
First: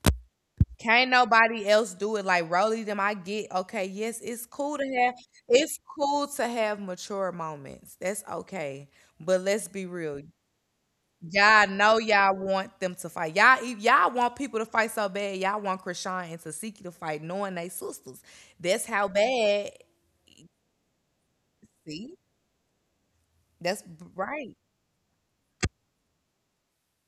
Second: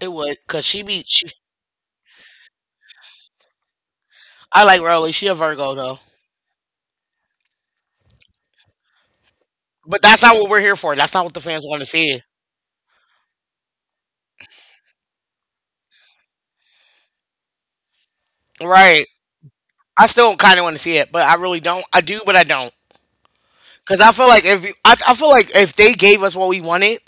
It would, cause she be Can't she. nobody else do it like Rolly them. I get, okay. Yes, it's I cool like to Rowley. have. She a Virgo It's though, cool to have mature moments. That's okay. But let's be but real. that's not what we're here for. That's not what the fans Y'all want to know see. y'all want them to fight. Y'all want people to fight so bad. Y'all want Krishan and Tasiki to fight, knowing they sisters. That's Right. how bad. I still kind of want to see it, but I really don't. I See, do, but I don't, cause I feel like right. if you, I feel like if they gave us what we wanted,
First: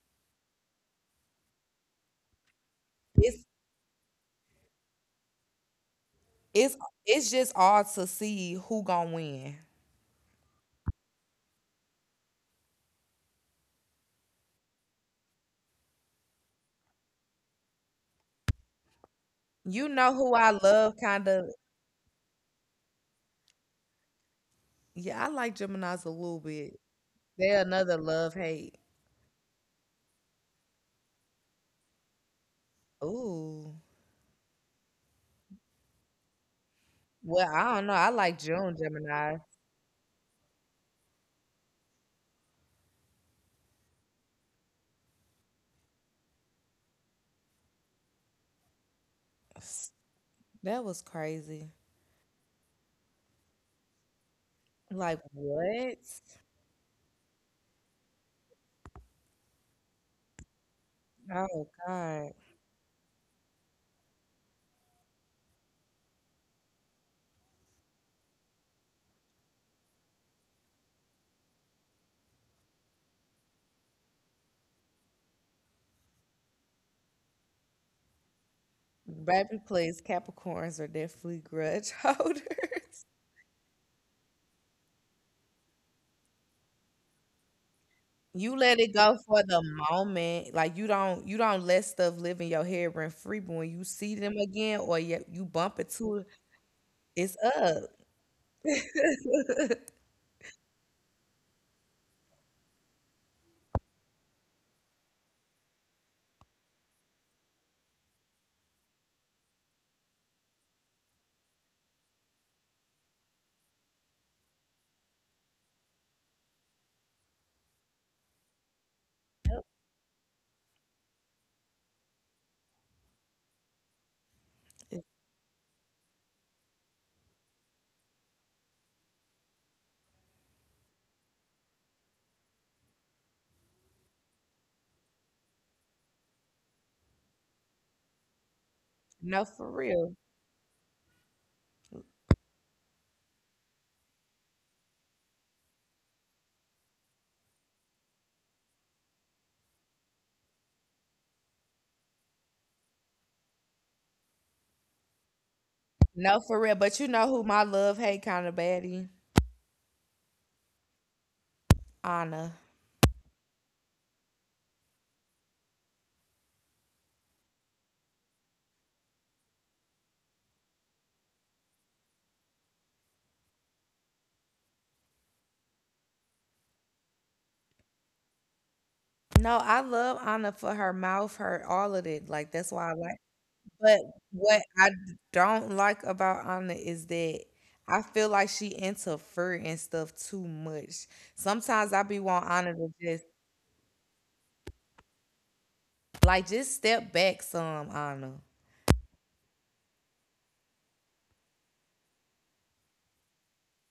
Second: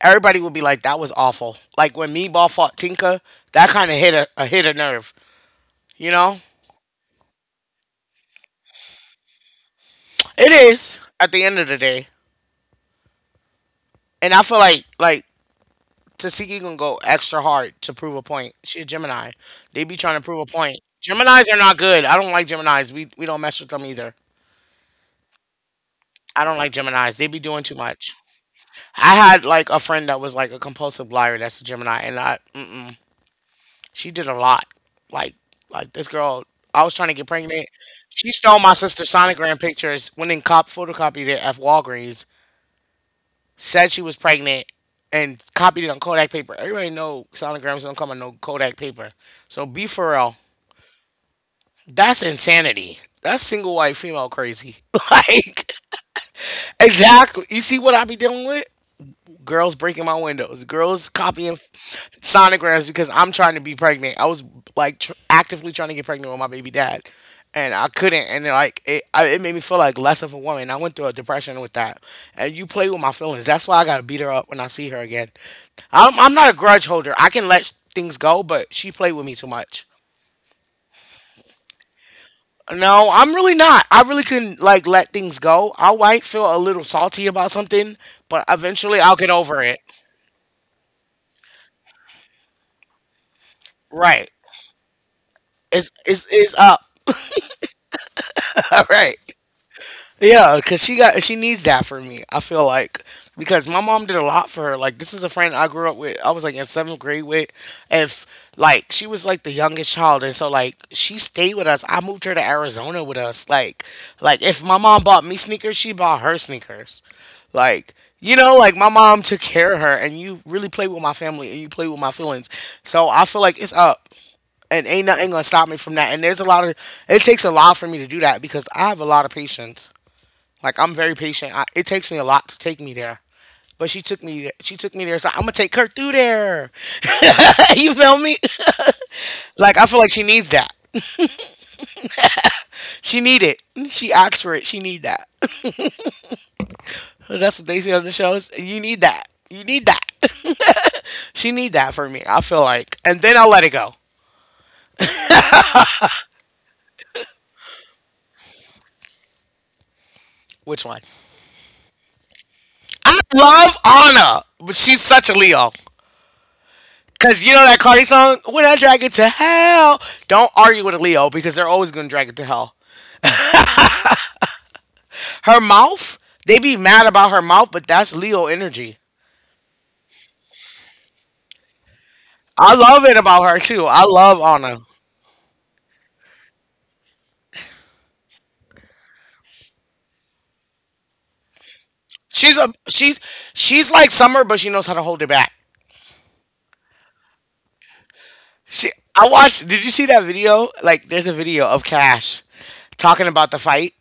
everybody would be like, "That was awful." Like when Meatball fought Tinka, It's that kind of hit a nerve. You know, it's it's just all to see who gonna win. it is at the end of the day, and I feel like Tasiki gonna go extra hard to prove a point. She a Gemini. They You be trying know to who prove a I point. love, kind Geminis of. are not good. I don't like Geminis. We don't mess with them either. Yeah, I like Gemini's a I little don't like bit. Geminis. They be doing They're too another much. love hate. I had like a friend that was like a compulsive liar. That's a Gemini, and I mm-mm, Ooh. she did a lot. Like like this girl. I was trying to get Well, pregnant. I don't know. I She like stole my June sister's Gemini. sonogram pictures. Went and cop photocopied it at Walgreens. Said she was pregnant and copied it on Kodak paper. Everybody know sonograms don't come on no Kodak paper. So be for real. That was crazy. That's insanity. That's single white female crazy. [laughs] Like Like, what? exactly. You see what I be dealing with? Girls breaking my windows. Girls copying Oh God. sonograms because I'm trying to be pregnant. I was like actively trying to get pregnant with my baby dad, and I couldn't. And like it, it made me feel like less of a woman. I went through a depression with that. And you play with my feelings. That's why I gotta beat her up when I see her again. I'm not a grudge holder. I can let things go, but she played with me too Baby, much. please, Capricorns are definitely grudge [laughs] No, holders. I'm really not. I really can like let things go. I might feel a little salty about something, but You let it eventually I'll go get for over the it. moment. Like you don't let stuff live in your head rent free, but when you see Right. them again or you bump It's into it's it, it's up. it's up. [laughs] All right. [laughs] Yeah, because she needs that for me. I feel like because my mom did a lot for her. Like this is a friend I grew up with. I was like in seventh grade with. If like she was like the youngest child, and so like she stayed with us. I moved her to Arizona with us. Like if my mom bought me sneakers, she bought her sneakers. Like you know, like my mom took care of her, and you really play with my family and you play with my feelings. So I feel like it's up and ain't nothing gonna stop me from that. And there's a lot of it takes a lot for me to do that because I have a lot of patience. Like I'm very patient. It takes me a lot to take me there, but she took me. She took me there. So I'm gonna take her through there. [laughs] You feel me? [laughs] No, for Like I feel like real. she needs that. She need it. She asked for it. She need that. [laughs] That's what they say on the shows. You need that. You need that. [laughs] She need that for me. I feel like, and then I'll let it go. No, for real. But you know who my love hate kind of baddie? Which one? Anna. I love Anna, but she's such a Leo. Cause you know that Cardi song, "When I Drag It to Hell." Don't argue with a Leo because they're always gonna drag it to hell. Her mouth, they be mad about her mouth, but that's Leo energy. No, I love Anna for her mouth, her all of it, like, I that's why I love it like. about her too. I But love what Anna. I d don't like about Anna is that I feel like she interfere and stuff too much. Sometimes I be She's want a Anna to she's just she's like Summer, but she knows how to hold it back. like, "Just step back some, Anna." She, I watched. Did you see that video? Like, there's a video of Cash talking about the fight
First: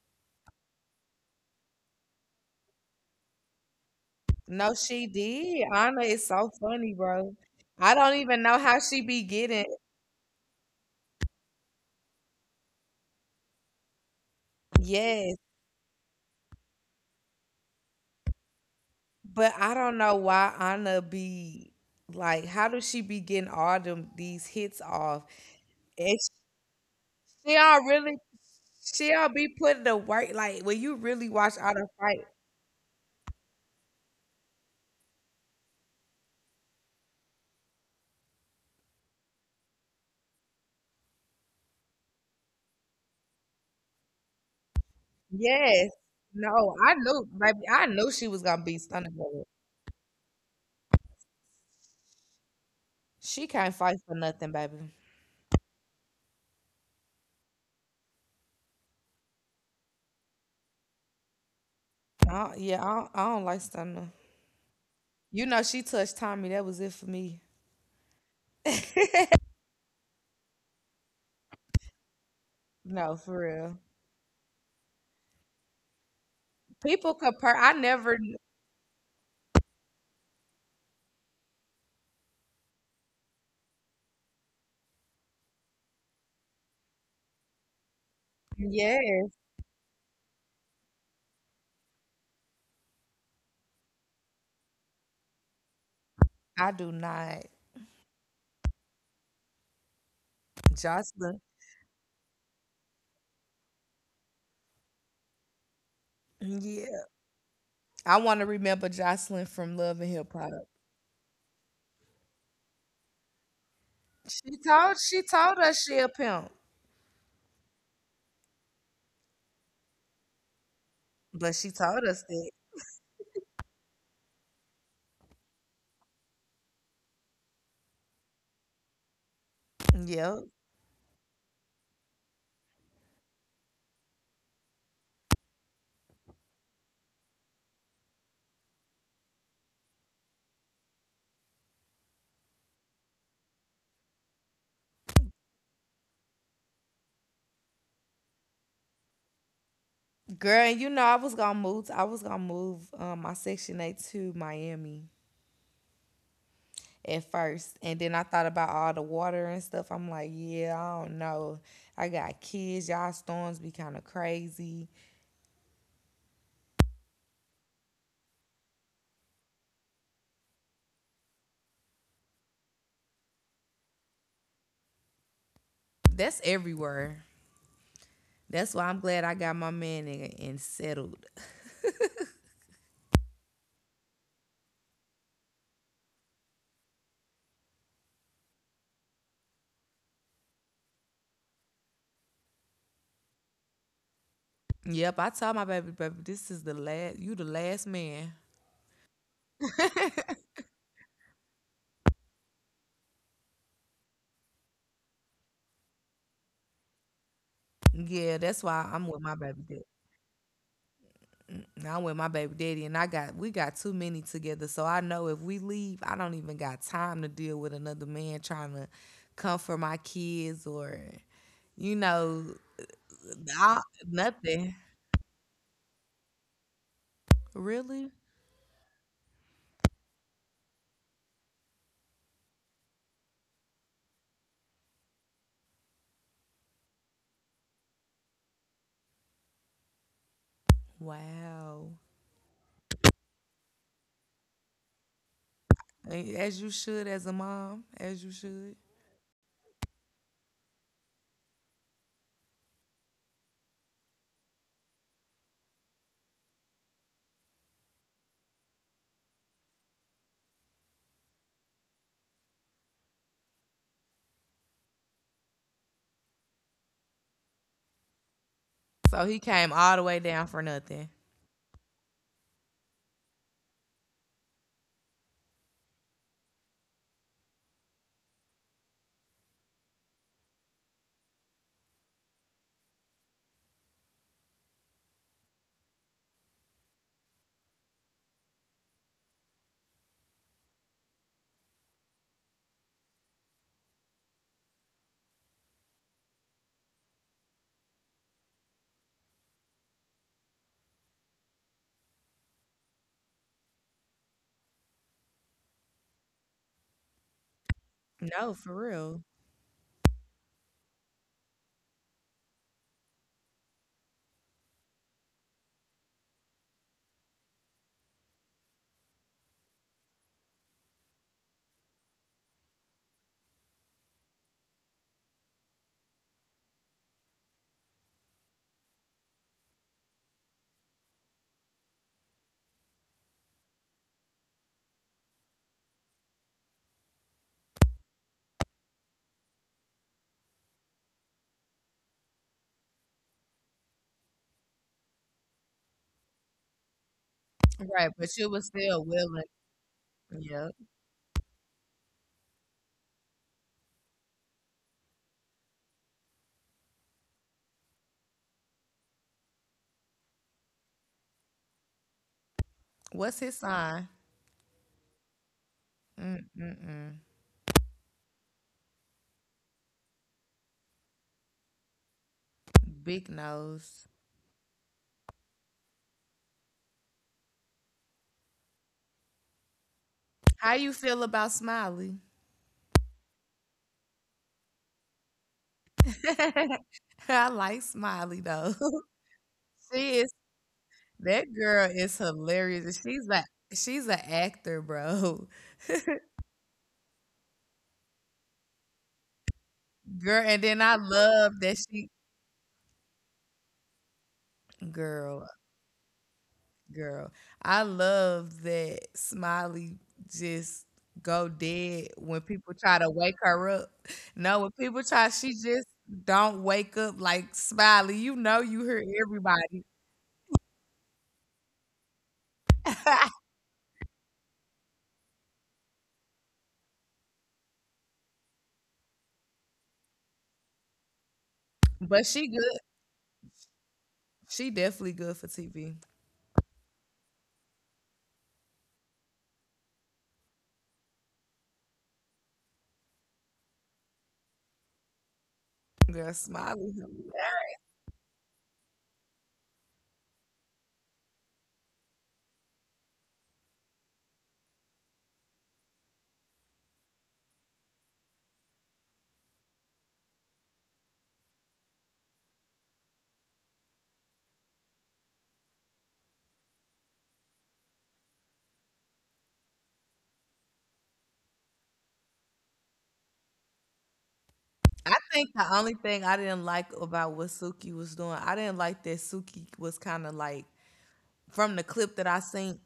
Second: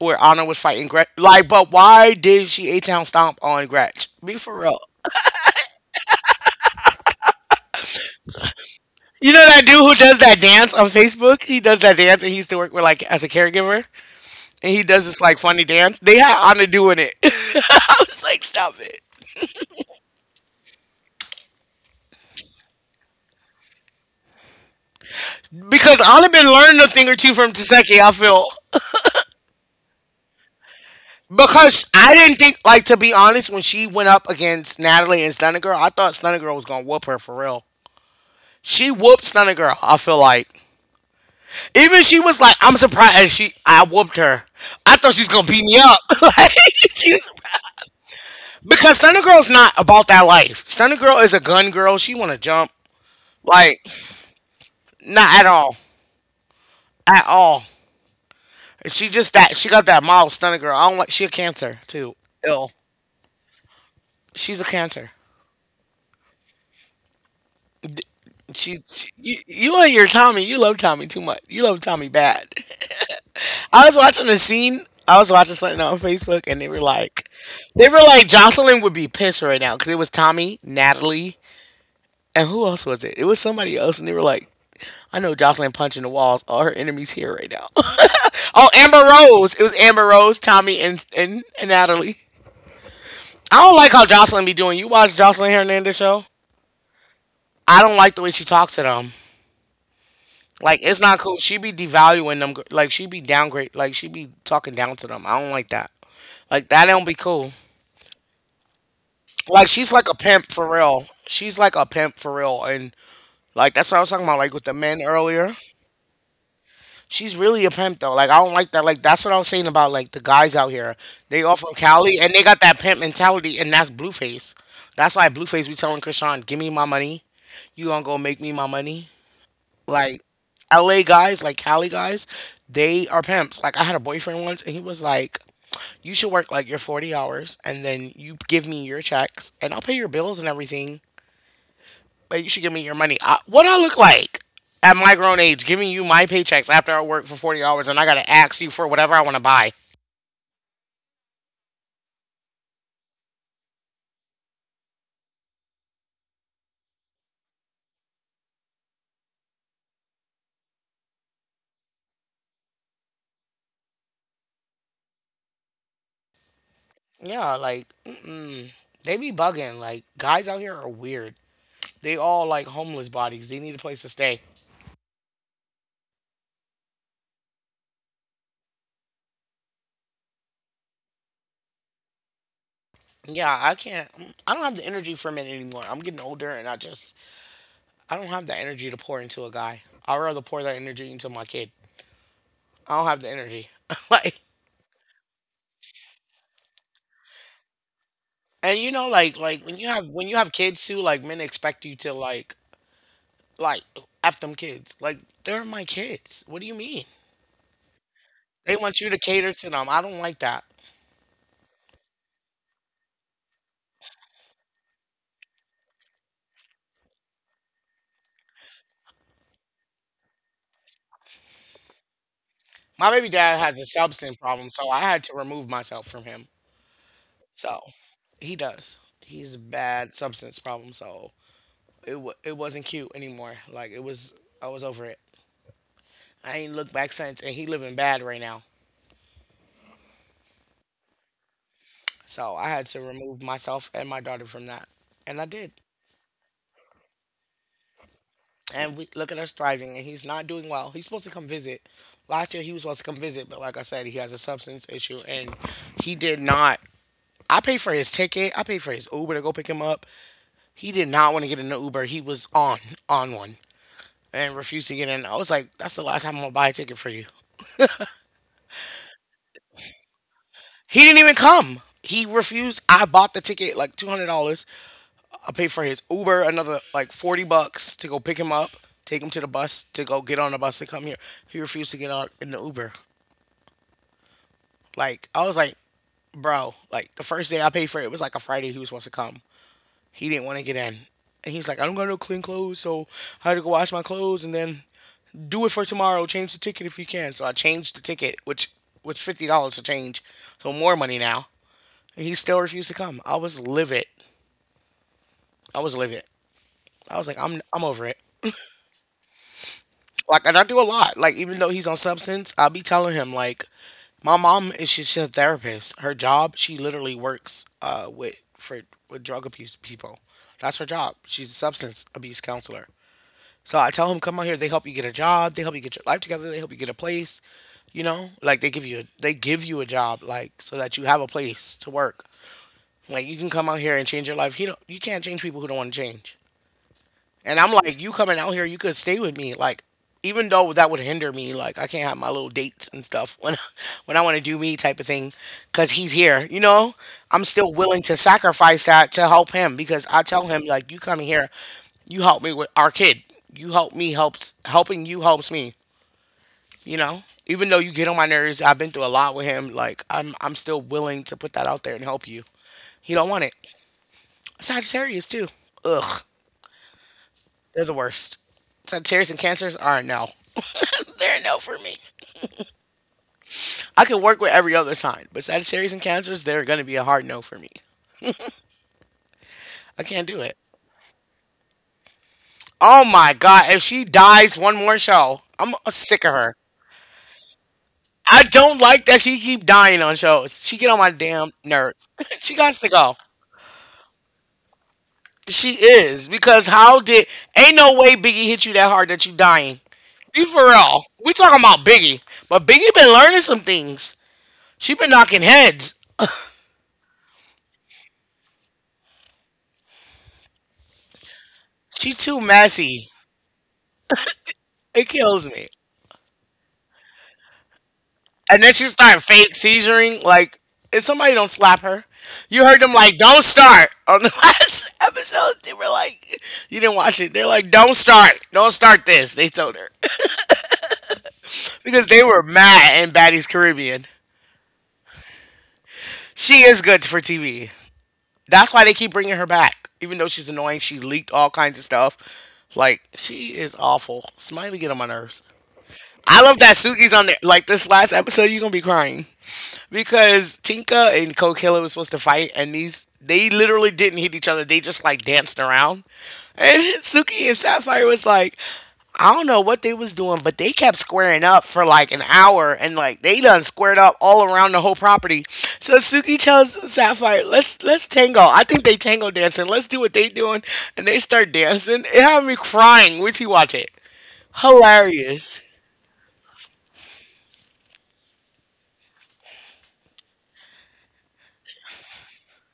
where Anna was fighting Gretch. Like, but why did she A Town stomp on Gretch? Be for No, real. she did. Anna is so funny, bro. I don't even know how she be You know getting. that dude who does that dance on Facebook? He does that dance and he used to work with like as a caregiver. And he does this Yes, like funny dance. They had Anna doing it. [laughs] I was like, stop it. but I don't know why Anna be like, how does she be getting all them these hits off? Because And Anna been learning a thing or two from She all Taseki, I really feel. she all be putting the work like when you really watch out the Because I fight. didn't think, like, to be honest, when she went up against Natalie and Stunner Girl, I thought Stunner Girl was going to whoop her for real. She whooped Stunner Girl, I feel like. Even she was like, I'm surprised she I whooped her. I thought she's going to beat me Yes. up. [laughs] Like, No, I she knew, baby, I knew she was gonna be because Stunner, Stunner baby. Girl's not about that life. Stunner Girl is a gun girl. She want to jump. She can't Like, fight for nothing, baby. not at all. At all. She just that she got that mild stunner girl. I don't like. She a cancer too. I Ill. Yeah, I don't like Stunner. She's a cancer. You know she touched Tommy, that was it for me. [laughs] You and your Tommy. You love Tommy too much. You love Tommy bad. No, for real. I was watching a scene. I was watching something on Facebook, and they were People like, compare, I they were never. like, Jocelyn would be pissed right now because it was Tommy, Natalie, and who else was it? It was somebody else, and they were like, I know Jocelyn punching the walls. All her enemies here right now. [laughs] Oh, Amber Yes, Rose. It was Amber Rose, Tommy, and Natalie. I don't like how Jocelyn be doing. You watch Jocelyn Hernandez show. I do not. I don't like the way she talks to them. Like it's not cool. Jocelyn. She be devaluing them. Like she be downgrade. Like she be talking down to them. I don't like that. Like that don't Yeah. be cool. I wanna remember Jocelyn Like from she's Love like and a Hip pimp Hop. for real. She's like a pimp for real. And like that's what I was talking about. Like She with the told men she earlier. told us she a pimp, She's really a pimp though. Like I don't like that. Like that's what I was saying about like the guys out here. They but all she from told Cali us and they that. got that pimp mentality and that's Blueface. That's why Blueface be telling Krishan, "Give me my money. You gonna go make me my money." Like Yep. LA guys, like Cali guys, they are pimps. Like I had a boyfriend once and he was like, "You should work like your 40 hours and then you give me your checks and I'll pay your bills and everything." Like, you should give me your money. What I look like at my grown age, giving you my paychecks after I work for 40 hours and I got to ask you for whatever I want to buy. Girl, and you know I was gonna move my section eight to Miami at first. And then I thought about all the water and stuff. I'm like, yeah, I don't know. I got kids, y'all storms be kinda crazy. Yeah, like, mm-mm. They be bugging. Like, guys out here are weird. They all like homeless bodies. They need a place to stay. That's everywhere. That's why I'm glad I got my man and, settled. Yeah, I can't. Mm, I don't have the energy for men anymore. I'm getting older and I don't have the energy to pour into a guy. I'd rather pour that energy into my kid. I don't have the energy. [laughs] Like, Yep, I told my baby, this is the last man. and you know, like when you have kids too, like men expect you to like, F them kids. Like, they're my kids. What do you mean? Yeah, that's They why want I'm you to with my cater baby to dad. them. I don't like that. I'm with my baby daddy, and I got we got too many together. So I know if we leave, I don't even got time to deal with another man trying to comfort my kids or, you know, My baby dad has I, a substance problem, nothing. so I had to remove myself from him. So, Really? he does. He's a bad substance problem, so it wasn't cute anymore. Like, it was, I was over it. I ain't looked back since, and he living bad right now. Wow. So I had to remove myself and my daughter from that, and I did. As you should, as a mom, as you should. And we look at us thriving and he's not doing well. He's supposed to come visit, last year he was supposed to come visit, but like I said, he has a substance issue and he did not. I paid for his ticket, I paid for his Uber to go pick him up. He did not want to get in the Uber. He was on one and refused to get in. I was like, that's the last time I'm gonna buy a ticket for you. So he came all the way down for He nothing. didn't even come. He refused. I bought the ticket like $200. I paid for his Uber another like 40 bucks to go pick him up, take him to the bus, to go get on the bus to come here. He refused to get out in the Uber. Like I was like, bro, like the first day I paid for it, it was like a Friday he was supposed to come. He didn't want to get in. And he's like, I don't got no clean clothes, so I had to go wash my clothes and then do it for tomorrow. Change the ticket if you can. So I changed the ticket, which was $50 to change. So more money now. And he still refused to come. I was livid. I was livid. I was like, I'm over it. No, for real. Like, and I do a lot. Like, even though he's on substance, I'll be telling him like, my mom is she's just a therapist. Her job, she literally works with for with drug abuse people. That's her job. She's a substance abuse counselor. So I tell him, come out here. They help you get a job. They help you get your life together. They help you get a place. You know, like they give you a, they give you a job, like so that you have a place to work. Like you can come out here and change your life. He don't, you can't change people who don't want to change. And I'm like, you coming out here, you could stay with me. Like, even though that would hinder me, like I can't have my little dates and stuff when [laughs] when I want to do me type of thing, because he's here. You know, I'm still Right, willing to but you was sacrifice still that to willing. help him because I tell him Yep. like, you coming here, you help me with our kid. You help me helps helping you helps me. You know, even though you get on my nerves, I've been through a lot with him. Like I'm still willing to put that out there and help you. He don't What's want his it. sign? Sagittarius too. Ugh. Mm-mm-mm. They're the worst. Sagittarius and Cancers are a no. They're a no for me. Big nose. I can work with every other sign, but Sagittarius and Cancers, they're going to be a hard no for me. I can't do it. How you feel about Smiley? Oh my God. If she dies one more show, I'm sick of her. [laughs] I like Smiley I though. don't like that she keep [laughs] dying She on is. shows. She get on my That damn girl is nerves. [laughs] She got hilarious. And to go. she's like, she's an actor, bro. [laughs] She is because how did ain't no way Biggie hit you that hard that you dying. Girl, Be and for then I real. We love talking that about she. Biggie, but Biggie been learning some things. She been Girl, knocking heads. girl. I love that Smiley just go dead She when too people try to messy. wake her up. No, when people It try, she kills me. just don't wake up like Smiley. You know And then you she hear start fake everybody. seizuring. Like, if somebody don't slap her, you heard them like, [laughs] "Don't start." On the [laughs] last episode, they were like, "You didn't watch it." They're like, "Don't start. Don't start this." They told her [laughs] because But they she were good. mad in Baddie's Caribbean. She definitely good for TV. She is good for TV. That's why they keep bringing her back. Even though she's annoying, she leaked all kinds of stuff. Like, she is awful. Smiley get on my nerves. Girl, I love that Smiley. Suki's on there. Like this last episode, you're gonna be crying, because Tinka and Kokilla was supposed to fight, and these they literally didn't hit each other. They just like danced around, and [laughs] Suki and Sapphire was like, I don't know what they was doing, but they kept squaring up for like an hour, and like they done squared up all around the whole property. So Suki tells Sapphire, "Let's tango. I think they tango dancing. Let's do what they doing." And they start dancing. It had me crying. Wait till you watch it. I think the Hilarious. only thing I didn't like about what Suki was doing, I didn't like that Suki was kind of like, from the clip that I seen,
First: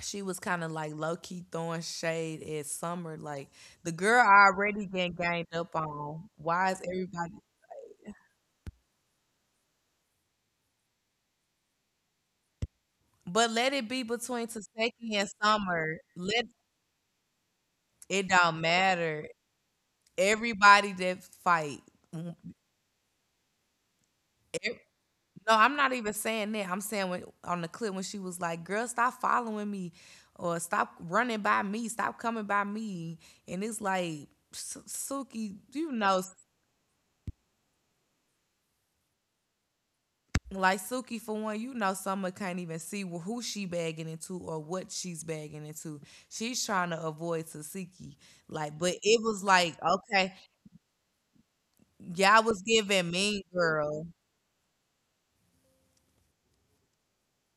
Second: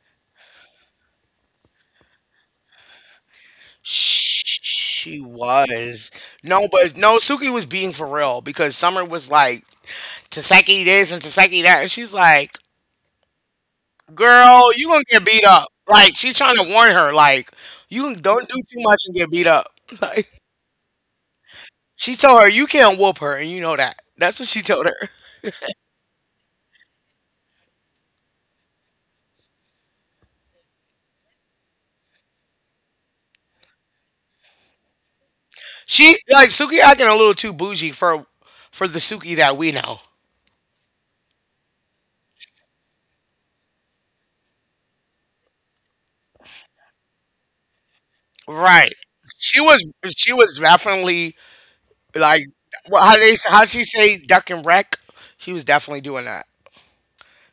she was kind of like low key throwing shade at Summer. Like the girl already getting She gained up was. on. No, Why is but no, everybody? Suki was being for real because Summer was like, Taseki this and Taseki that. And she's like, But let it be between girl, you going to Taseki get and beat up. Summer. Like, she's Let trying to warn her, like, you it. don't do Don't too much and matter. get beat up. [laughs] Like, Everybody that fight, she mm, told her, you can't whoop her. And you know that. That's what she e told her. no, I'm not even saying that. I'm saying when, on the clip when she was like, "Girl, stop following me, or stop running by me, stop coming by me," and it's like Suki, She, like, Suki acting a little too bougie for the Suki that we know. like Suki for one, Summer can't even see who she bagging into or what she's bagging into. She's trying to avoid Tasiki, like, but Right. it was She like, was okay, she was definitely y'all like, was well, giving how they Mean how she Girl, say duck and wreck? She was definitely doing that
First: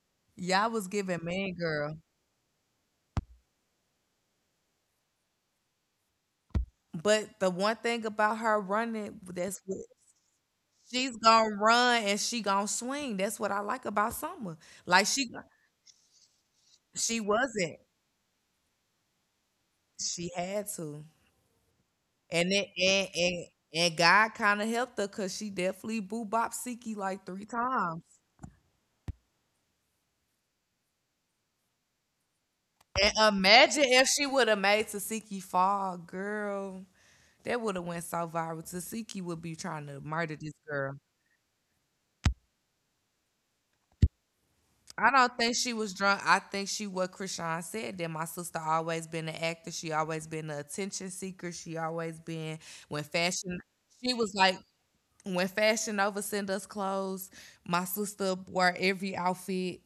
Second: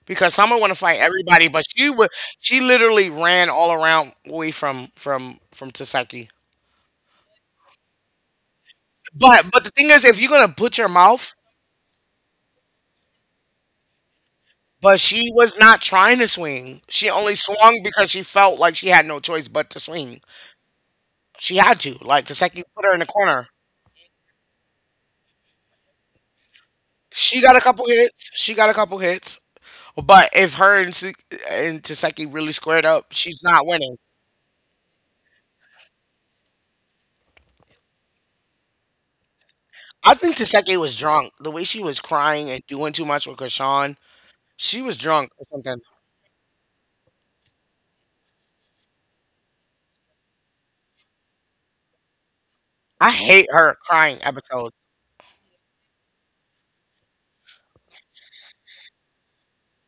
because someone want y'all to was fight giving everybody, Mean but she Girl. would she literally ran all around away from from Taseki. But the one thing about her running, that's But the what. thing is, if you're gonna put your She's mouth, gonna run and she gonna swing. That's what I like about Summer. but Like she she was not trying to swing. She she only wasn't. swung because she felt like she had no choice but to swing. She had to. She had to. Like And Taseki it put her in the corner. and God kind of helped her because she definitely boo bop Siki like She three got a couple times. hits. She got a couple hits. But if her and, Su- and Taseki really squared up, And she's not imagine winning. if she would have made Tasiki fall, girl. That would have went so viral. Tasiki would be trying to I think murder this Taseke was girl. drunk. The way she was crying and doing too much with Krishan, she was I drunk don't or think she something. was drunk. I think she, what Krishan said, that my sister always been an actor. She always been an attention seeker. She always been when I hate fashion. her She crying was like episodes. when Fashion Nova send us clothes. My sister wore every outfit.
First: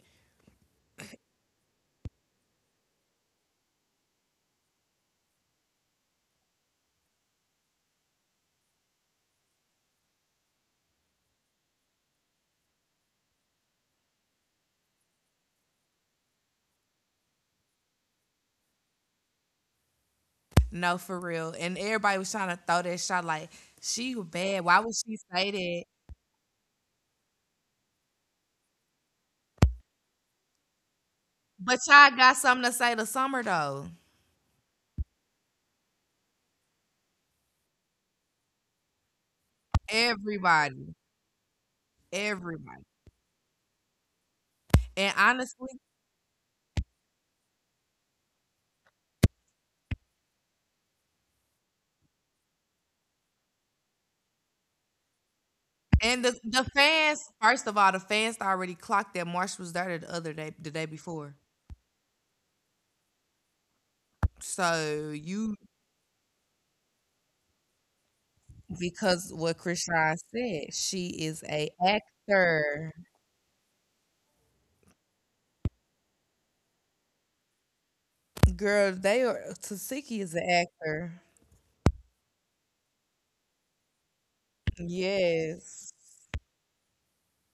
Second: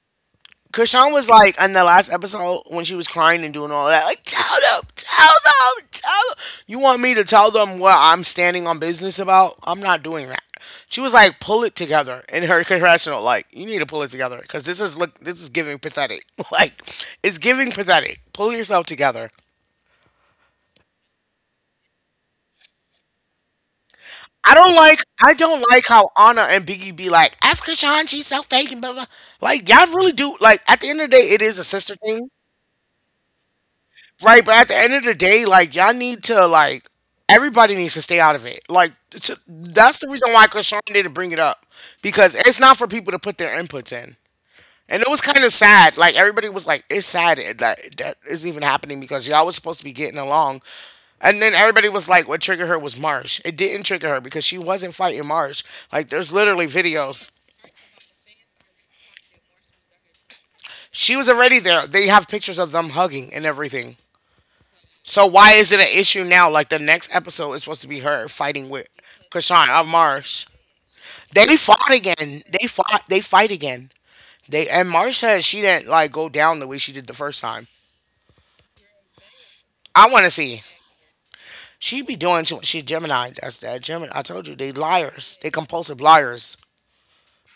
Krishan was like in the last episode when she was crying and doing all that, like tell them, tell them, tell them. You want me to tell them what I'm standing on business about? I'm not doing that. She was like, pull it together in her congressional. Like, you need to pull it together because this is look, this is giving pathetic. [laughs] Like, it's giving pathetic. Pull yourself together. No, for real. And everybody was trying to throw that shot like she was I bad. don't Why would like she I say don't like that? how Anna and Biggie be like Africa Sean, she's so fake and blah blah. Like y'all really do like at the end of the day it is a But sister y'all thing, got something to say to summer though. right? But at the end of the day, like y'all need to like everybody needs to stay out of it. Like t that's the reason why Krishan Everybody, didn't bring it up because it's not everybody. for people to put their inputs in. And it And was kind of honestly, sad. Like everybody was like, "It's sad that that is even happening because y'all was supposed to be getting along." And then everybody was like, "What triggered her was Marsh." It didn't trigger her because she wasn't fighting Marsh. Like and there's the literally fans, videos. first of all, the fans already clocked that Marsh was there the other day, the day She was before. already there. They have pictures of them hugging and everything. So So you, why is it an issue now? Like the next episode is supposed to be her fighting with because what Krishan Chris of Shaw Marsh. said, she is They a fought again. They actor. fought. They fight again. They and Marsh said she didn't like go down the way she did the first time. Girl, they are I Tasiki want to is an see. actor. She be doing too much. She Gemini. That's that Gemini. I told you they liars. They Yes, compulsive liars.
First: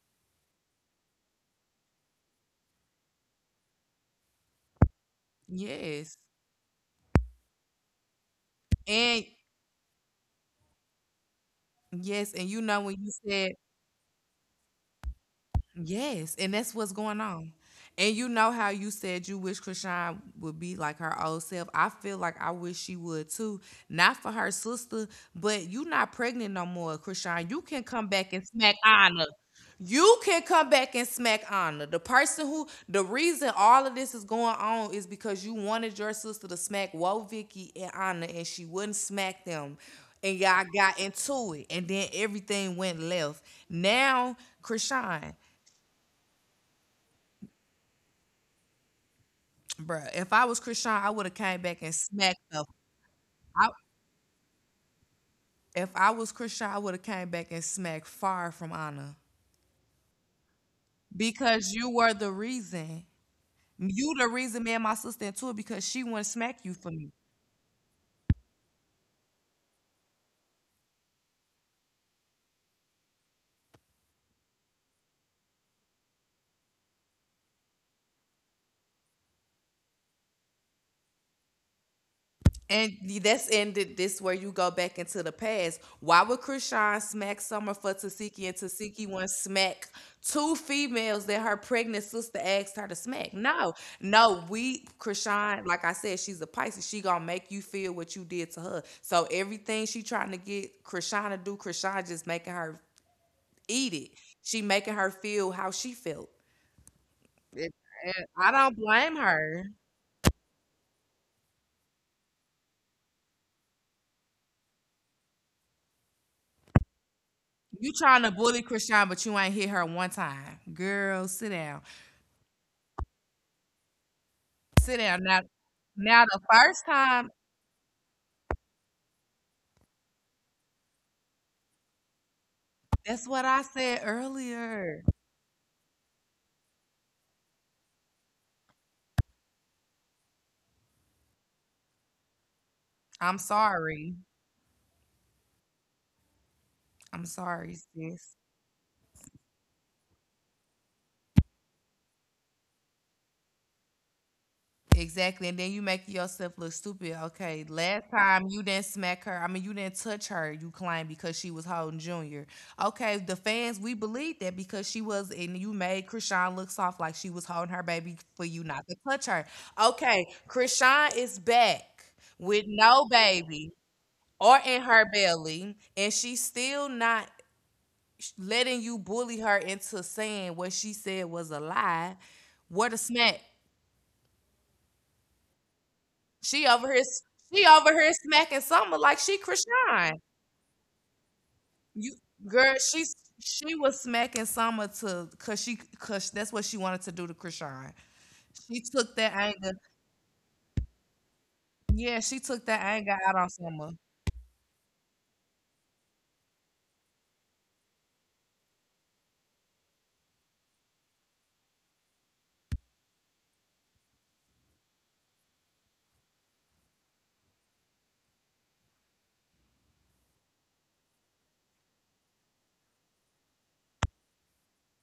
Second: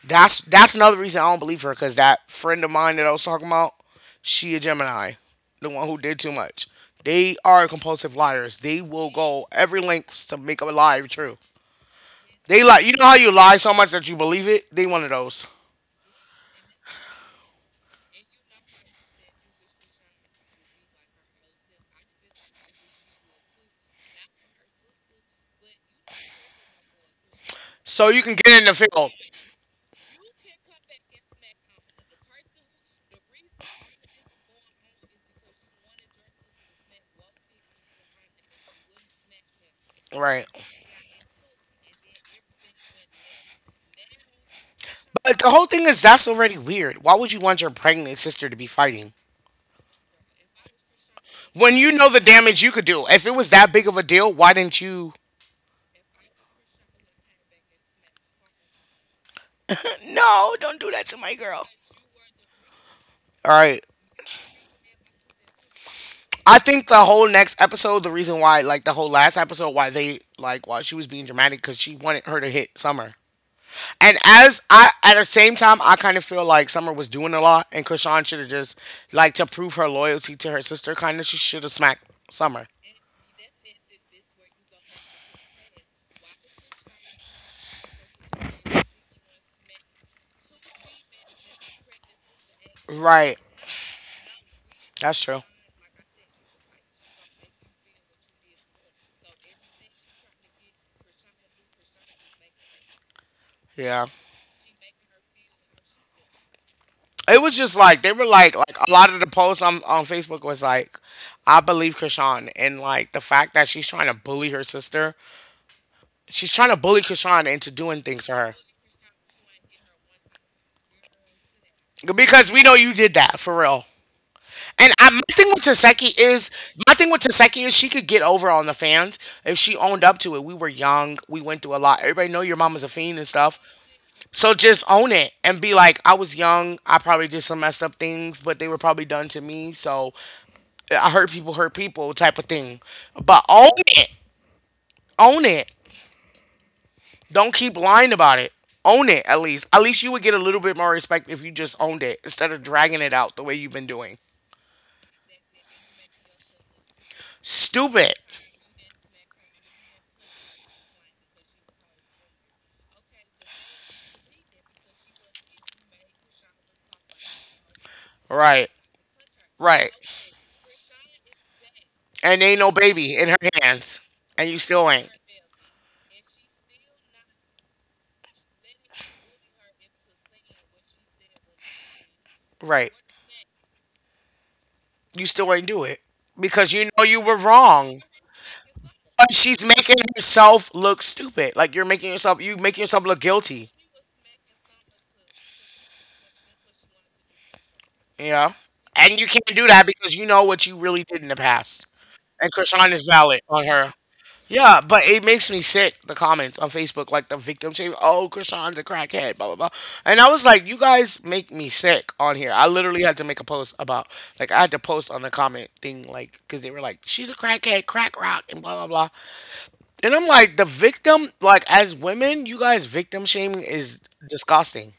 That's another reason I don't believe her. Cause that friend of mine that I was talking about, she a Gemini, the one who yes, did too much. They are compulsive liars. They will and go every length to make a lie true. yes, and you They lie. know You when know you how you said lie so much that you believe it. They one of those. yes, and that's what's going on. And you know how you said you wish Krishan would be like her old self. I feel like I wish she would too. Not for her sister, but you not pregnant no more, Krishan. You can come So you back can and get in the smack field, Anna. You can come back and smack Anna. The person who the reason all of this is going on is because you wanted your sister to smack Woe Vicky and Anna and she wouldn't smack them. And right? y'all got into it. And then everything went left. Now, Krishan. But the whole thing is that's already weird. Why would you want your pregnant sister to be fighting Bruh, if I was Christian, I would have came when back and you know the smacked her. damage you could do? If it was I, that big of a deal, why didn't you if I was Christian, I would have came back and smacked far from Anna no, don't do that to my girl. because you were the reason. All right. You the reason me and my sister into it because she wouldn't smack I you for think the me. whole next episode, the reason why, like the whole last episode, why they like why she was being dramatic because she wanted her to hit Summer. And as I at the same time, I kind of feel like Summer was doing a lot, and Krishan should have just like to prove her loyalty to her sister. Kind of, she should have smacked Summer. And that's ended this where you go back into the past. Why would Krishan smack Summer for Tasiki and Tasiki one smack two females that her pregnant sister asked her to smack? Right. No, no, we That's true. Krishan, like I said, she's a Pisces. She gonna make you feel what you did to her. So everything she trying to get Krishan to do, Krishan just making her eat it. Yeah. She making her feel how she felt. It was just like they And were I don't like a lot blame of the her. posts on Facebook was like, I believe Krishan and like the fact that she's trying to bully her sister. She's trying to bully Krishan into You doing trying to things to her bully Krishan, but you ain't hit her one time. Girl, sit down. because we know you did that for real. Sit And I, down. my Now, thing with Taseki now the is first my thing with time, Taseki is she could get over on the fans if she owned up to it. We were young, we went through a lot. Everybody know your mama's a fiend that's and what I stuff, said so just earlier. own it and be like, I was young, I probably did some messed up things, but they were probably done to me. So I hurt people, type of thing. I'm But own it, sorry. own it. I'm Don't sorry, keep lying sis. about it. Own it at least. At least you would get a little bit more respect if you just owned it instead of dragging it out the way you've been doing. Exactly. And then you make yourself look stupid. Okay. Last Stupid. time you didn't smack her. I mean, you didn't touch her, you claim, because she was holding Junior. Okay. The fans, we believe that because she was, and you made Krishan look soft like she was holding her baby for you Right. not to touch her. Right. Okay. Krishan is back And ain't with no no baby in her baby hands. And or you in still her ain't. belly, and she's still not letting you bully her into saying what she said was a lie. What Right. a smack. You still ain't do it. She Because over you here know you were she over wrong. here smacking Summer like But she she's making Krishan. herself look stupid. Like you're You making yourself you girl, making yourself she's look she guilty. was smacking Summer to cause she cause that's what she wanted to do to Krishan. You know? She took And you that can't anger. do that because you know what you really did in the past. Yeah, she And took that Krishan is anger out valid on on Summer. her. Yeah, but it makes me sick. The comments on Facebook, like the victim shame. Oh, Krishan's a crackhead. Blah blah blah. And I was like, you guys make me sick on here. I literally had to make a post about, like, I had to post on the comment thing, like, because they were like, she's a crackhead, crack rock, and blah blah blah. And I'm like, the victim, like, as women, you guys victim shaming is disgusting.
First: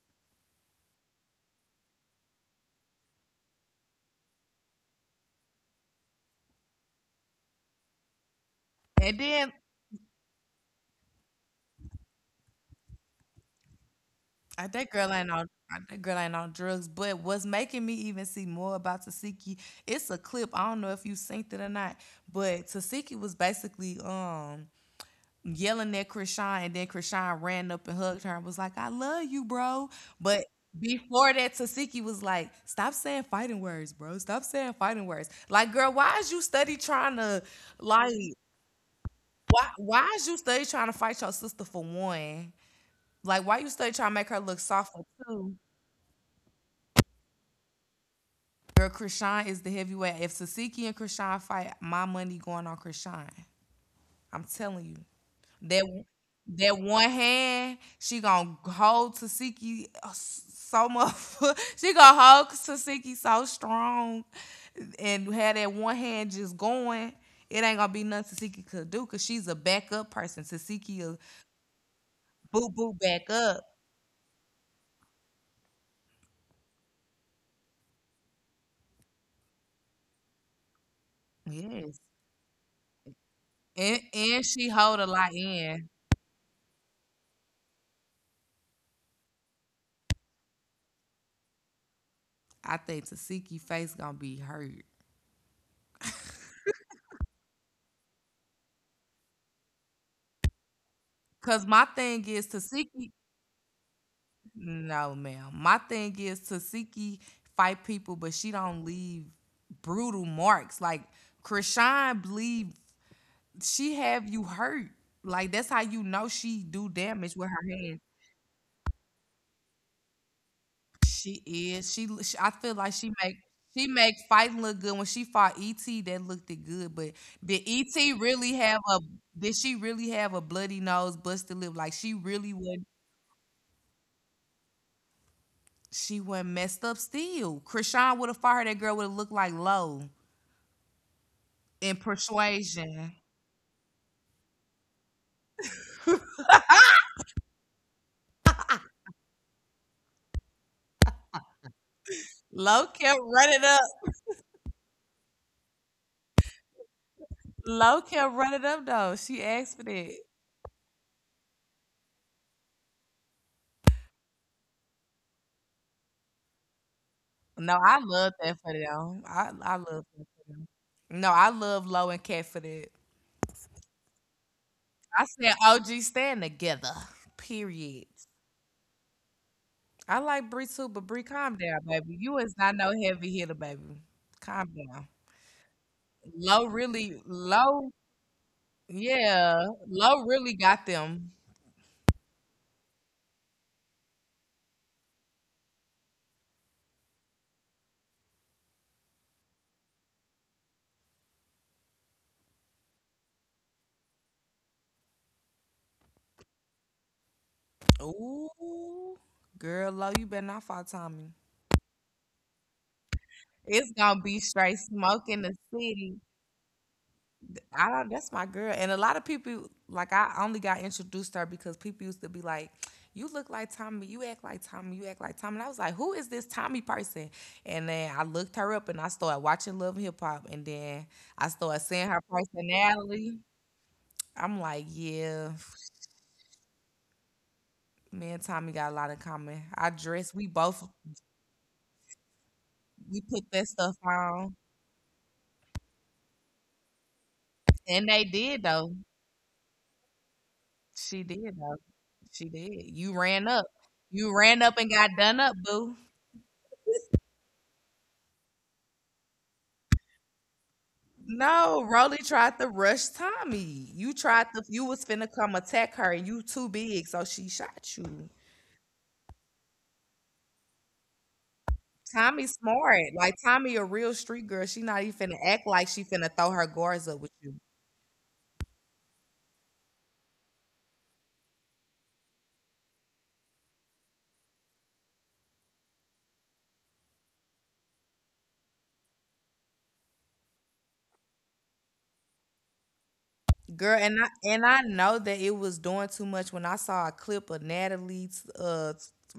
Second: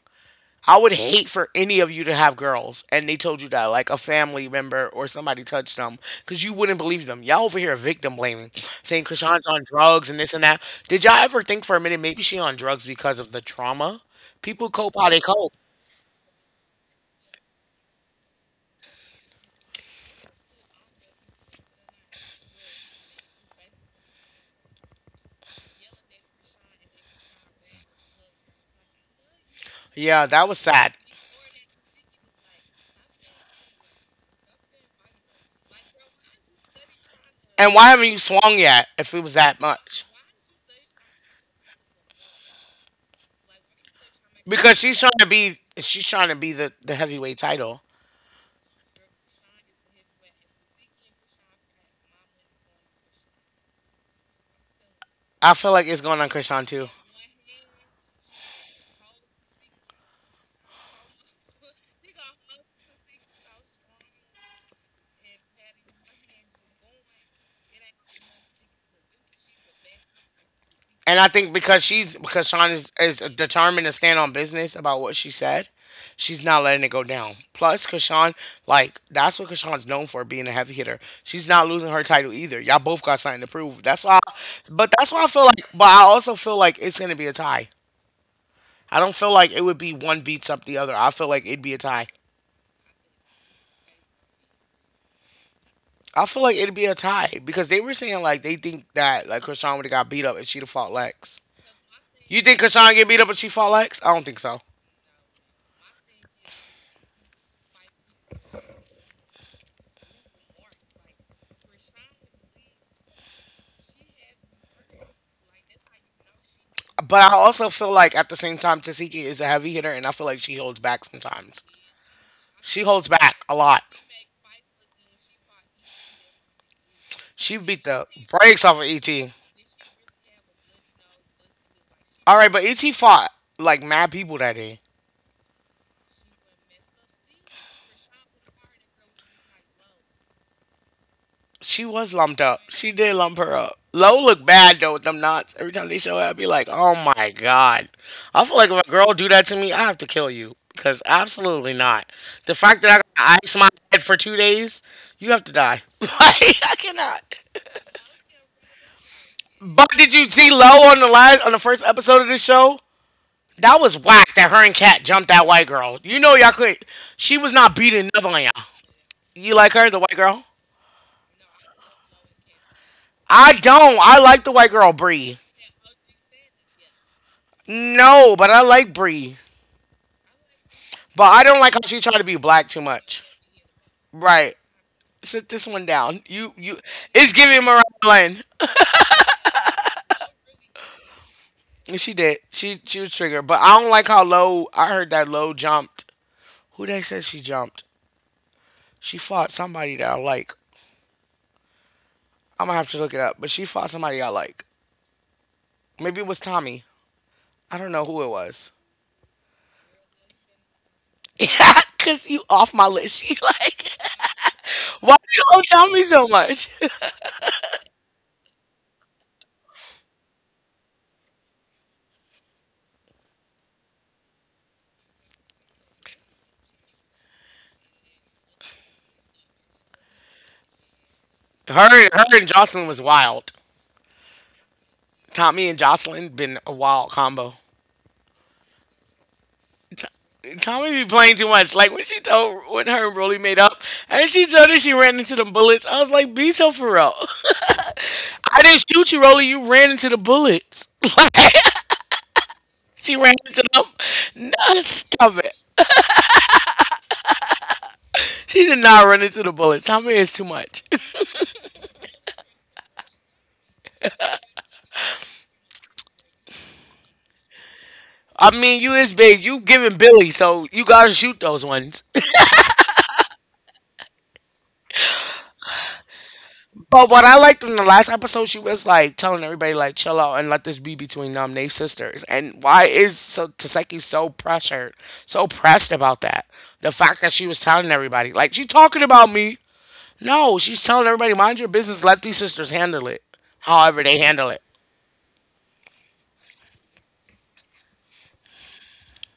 I would hate for any of you to have girls and they told you that, like a family member or somebody touched them, because you wouldn't believe them. Y'all over here victim blaming, saying And Krishan's then on drugs and this and that. Did y'all ever think for a minute maybe she on drugs because of the trauma? People I that cope how girl they ain't on cope. Drugs. But what's making me even see more about Tasiki, it's a clip. I don't know if you synced it or not, but Tasiki was basically yelling at Krishan and then Krishan ran up and hugged her and was like, I love you, bro. Yeah, But that was sad. before that, Tasiki was like, stop saying fighting words, bro. Stop saying fighting words. Like, girl, why is you study trying to And why haven't like you swung yet if it was that much? why is you study trying to fight your sister for one? Like, why you study trying to make her look Because soft she's for trying to be two? she's trying to be the heavyweight title. Girl, Krishan is the heavyweight. If Sasiki and Krishan fight, my money going on Krishan. I'm telling you. I feel like That it's going on Krishan that too. one hand, she gonna hold Tasiki so much. [laughs] she gonna hold Tasiki so strong and have that one hand just going. It ain't gonna be nothing Tasiki could do because she's a backup person. Tasiki And will I think because she's because boo Sean boo is back up. determined to stand on business about what she said, she's not letting it go down. Plus, Kashawn, like that's what Kashawn's known for, being a heavy hitter. She's not losing Yes. her title either. Y'all both got something to prove. And That's why, and she but hold a that's why I lot feel like. But in. I also feel like it's gonna be a tie. I don't feel like it would be one beats up the other. I feel like it'd be a tie. I think Tasiki face gonna be hurt. I feel like it'd be a tie because they were saying like they think that like Krishan would have got beat up and she'd have fought Lex. Cause my thing You is think Krishan get Tasiki, beat up and she fought Lex? I don't think so. no ma'am. My thing is Tasiki fight people, but she don't leave brutal marks. Like Krishan believe she have you hurt. Like that's how you know she do But damage I with her also feel hands. like at the same time, Tasiki is a heavy hitter, and I feel like she holds back She sometimes. is. She. I feel She like holds she make. back a lot. She make fighting look good when she fought ET. That looked it good, but She did beat the ET really brakes off have of a? ET. Did she really have a bloody nose, busted lip? Like she All really right, but was. ET fought like mad people that day. She went messed up still. Krishan would have fired that girl would have looked like Low in She was lumped up. She persuasion. did lump her up. Low look bad though with them knots. Every time they show up, I'd be like, oh my god. I feel like if a girl do that to me, I have to kill you. Cause absolutely not. The Low fact that I kept got to running ice up. my head for 2 days, you have to die. [laughs] like I cannot. Low kept running up though. She asked for But that. did you see Lo on the last on the first episode of this show? That was whack that her and Kat jumped that white girl. You know y'all could she was No, not I beating love nothing that on for y'all. them. You I like love her, the it. white girl? No, I love Low and Cat for that. I don't. I like the white girl, I said Bree. OG stand together. Period. No, but I like Bree. I like Bree too, but Bree, But I calm don't down, like how she baby. tried to You be is not black too no much. heavy hitter, baby. Right. Calm down. Sit this one down. You Low you really it's giving Mariah low. Lynn. Yeah, low really got them. And she did. She was triggered. But I don't like how low I heard that low jumped. Who they said she jumped? She fought somebody that I like. I'm gonna have to look it up. But she fought somebody I like. Maybe it was Tommy. I don't know who it was. [laughs] Ooh, girl, low, you better not fall, Tommy. Yeah, cause you off my list. [laughs] She like, It's gonna be straight [laughs] why smoke do in you the owe Tommy city. so much? [laughs] I don't, that's my girl. And a lot of people, like, I only got introduced to her because people used to be like, you look like Tommy, you act like Tommy, you act like Tommy. And I was like, who is this Tommy person? And then I looked her up and I started watching Love and Hip Hop. And then I started seeing Her, and- her her and Jocelyn was personality. wild. I'm like, yeah, Tommy and Jocelyn been a wild combo. me and Tommy got a lot in common. I dress, we T- both, Tommy be playing too much. Like when she told when her we and put Rolly made that up, stuff and she on. told her she ran into the bullets. I was like, be so for real. And they did I didn't though. shoot you, Rolly. You ran into the bullets. She [laughs] did though. She did. You She ran ran up. into You them. ran up and No, got done stop up, it. boo. She did not run into the bullets. How many is too much? No, Rolly tried to rush Tommy. You tried to you was finna come attack her and you too big, so she shot you. [laughs] I mean, you is big. You giving Billy, so you gotta shoot those ones. Tommy smart. Like Tommy a real street girl. She not even finna act like she finna throw her guards But up what with I you. liked in the last episode, she was like telling everybody like chill out and let this be between them, they sisters. And why is so Taseki so pressured, so pressed about that? The fact that she was telling everybody like she talking about me. No, she's telling everybody mind your business. Let these sisters handle it, Girl, however they handle it. and I know that it was doing too much when I saw a clip of Natalie, uh,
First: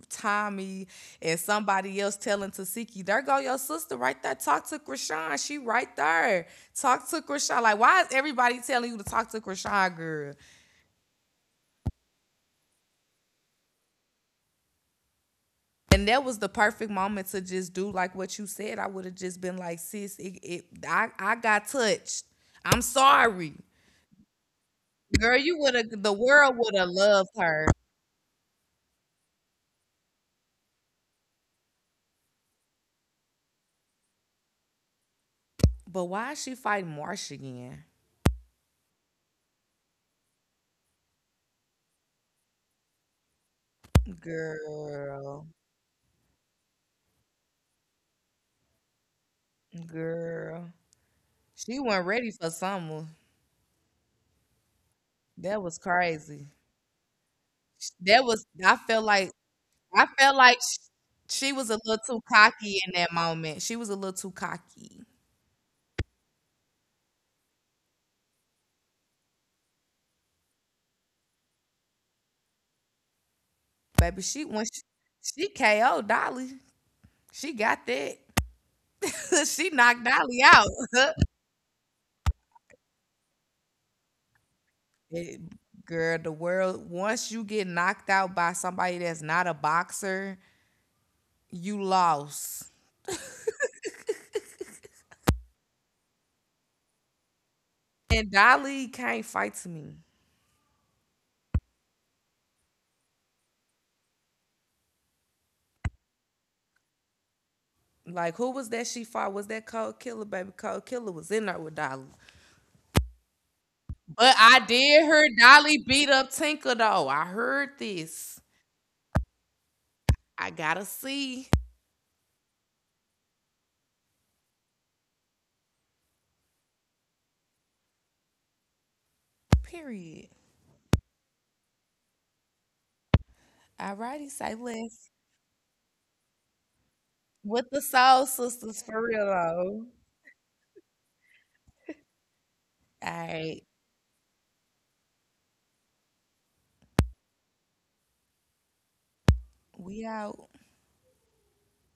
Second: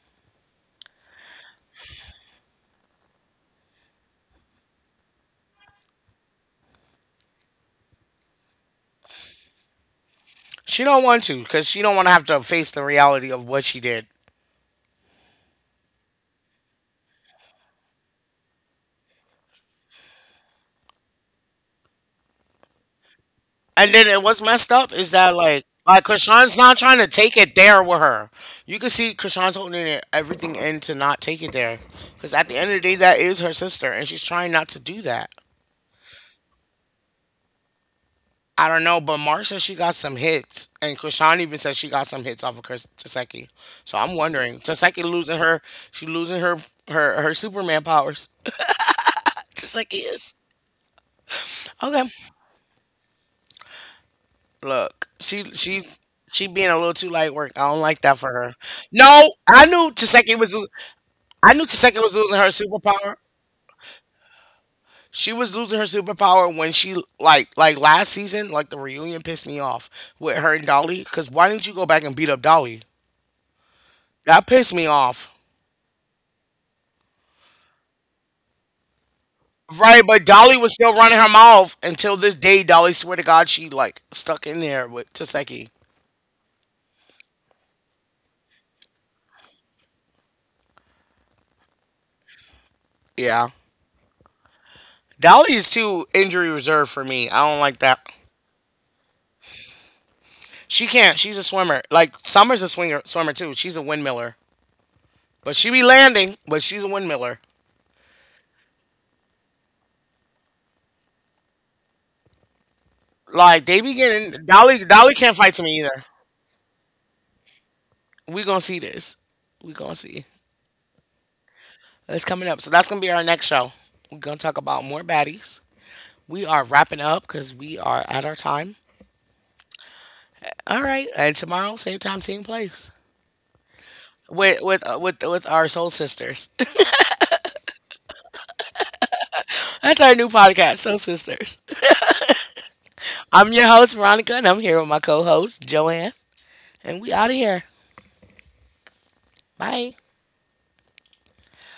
Tommy, and somebody else telling Tasiki, "There go your sister right there. Talk to Krishan. She right there. Talk to Krishan. Like, why is everybody telling you to talk to Krishan, girl? She don't want to because she don't want to have to face the reality of what she did. And that was the perfect moment to just do like what you said. I would have just been like, sis, it, I got touched. I'm sorry, And then it was messed up is that girl. You like would have. like The world Krishan's would not have trying to loved take it her. there with her. You can see Krishan's holding it, everything in to not take it there. Because at the end of the day, that is her sister, and she's trying not to do that. But why is she fighting Marsh again? I don't know, but Mark says she got some hits, and Krishan even said she got some hits off of Chris Taseki. So I'm wondering, Taseki losing Girl, her, she losing her Superman powers. [laughs] Taseki is girl. She okay. wasn't ready for summer. Look, she That was she she crazy. being a little too light work. I don't like that That for was her. I felt No, like I knew I Taseki felt was. like sh- I she knew was a Taseka little was too losing her cocky in superpower. that moment. She was a little too cocky. She was losing her superpower when she like last season, like the reunion pissed me off with her and Dolly. Cause why didn't you go back and beat up Dolly? Baby, That pissed me off. she KO'd Dolly. She got that. [laughs] she Right, knocked but Dolly Dolly was out. still running [laughs] her mouth until this day. Dolly swear to God she like stuck in there with It- Taseki. girl, the world once you get knocked out by somebody that's not a boxer, you lost. Yeah. Dolly is too injury reserved for me. I don't like that. And Dolly can't fight to me. She can't. She's a swimmer. Like Summer's a swinger swimmer too. She's a windmiller. But she be landing, but she's a windmiller. Like who was that she fought? Was that Cold Killer, baby? Cold Killer was in there with Dolly. Like they be But getting I Dolly. did Dolly hear can't fight to me Dolly either. beat up Tinker though. I heard this. We gonna see this. We gonna see. I gotta see. It's coming up. So that's gonna be our next show. We're gonna talk about more baddies. We are wrapping up because we are at our time. Period. All right, and tomorrow same time, same place Alrighty, say with with uh, less. with with our soul sisters. With the soul sisters for real [laughs] though. that's our new podcast, Soul Sisters. I'm Alright. your host Veronica, and I'm here with my co-host Joanne, and we out of here. Bye. We out.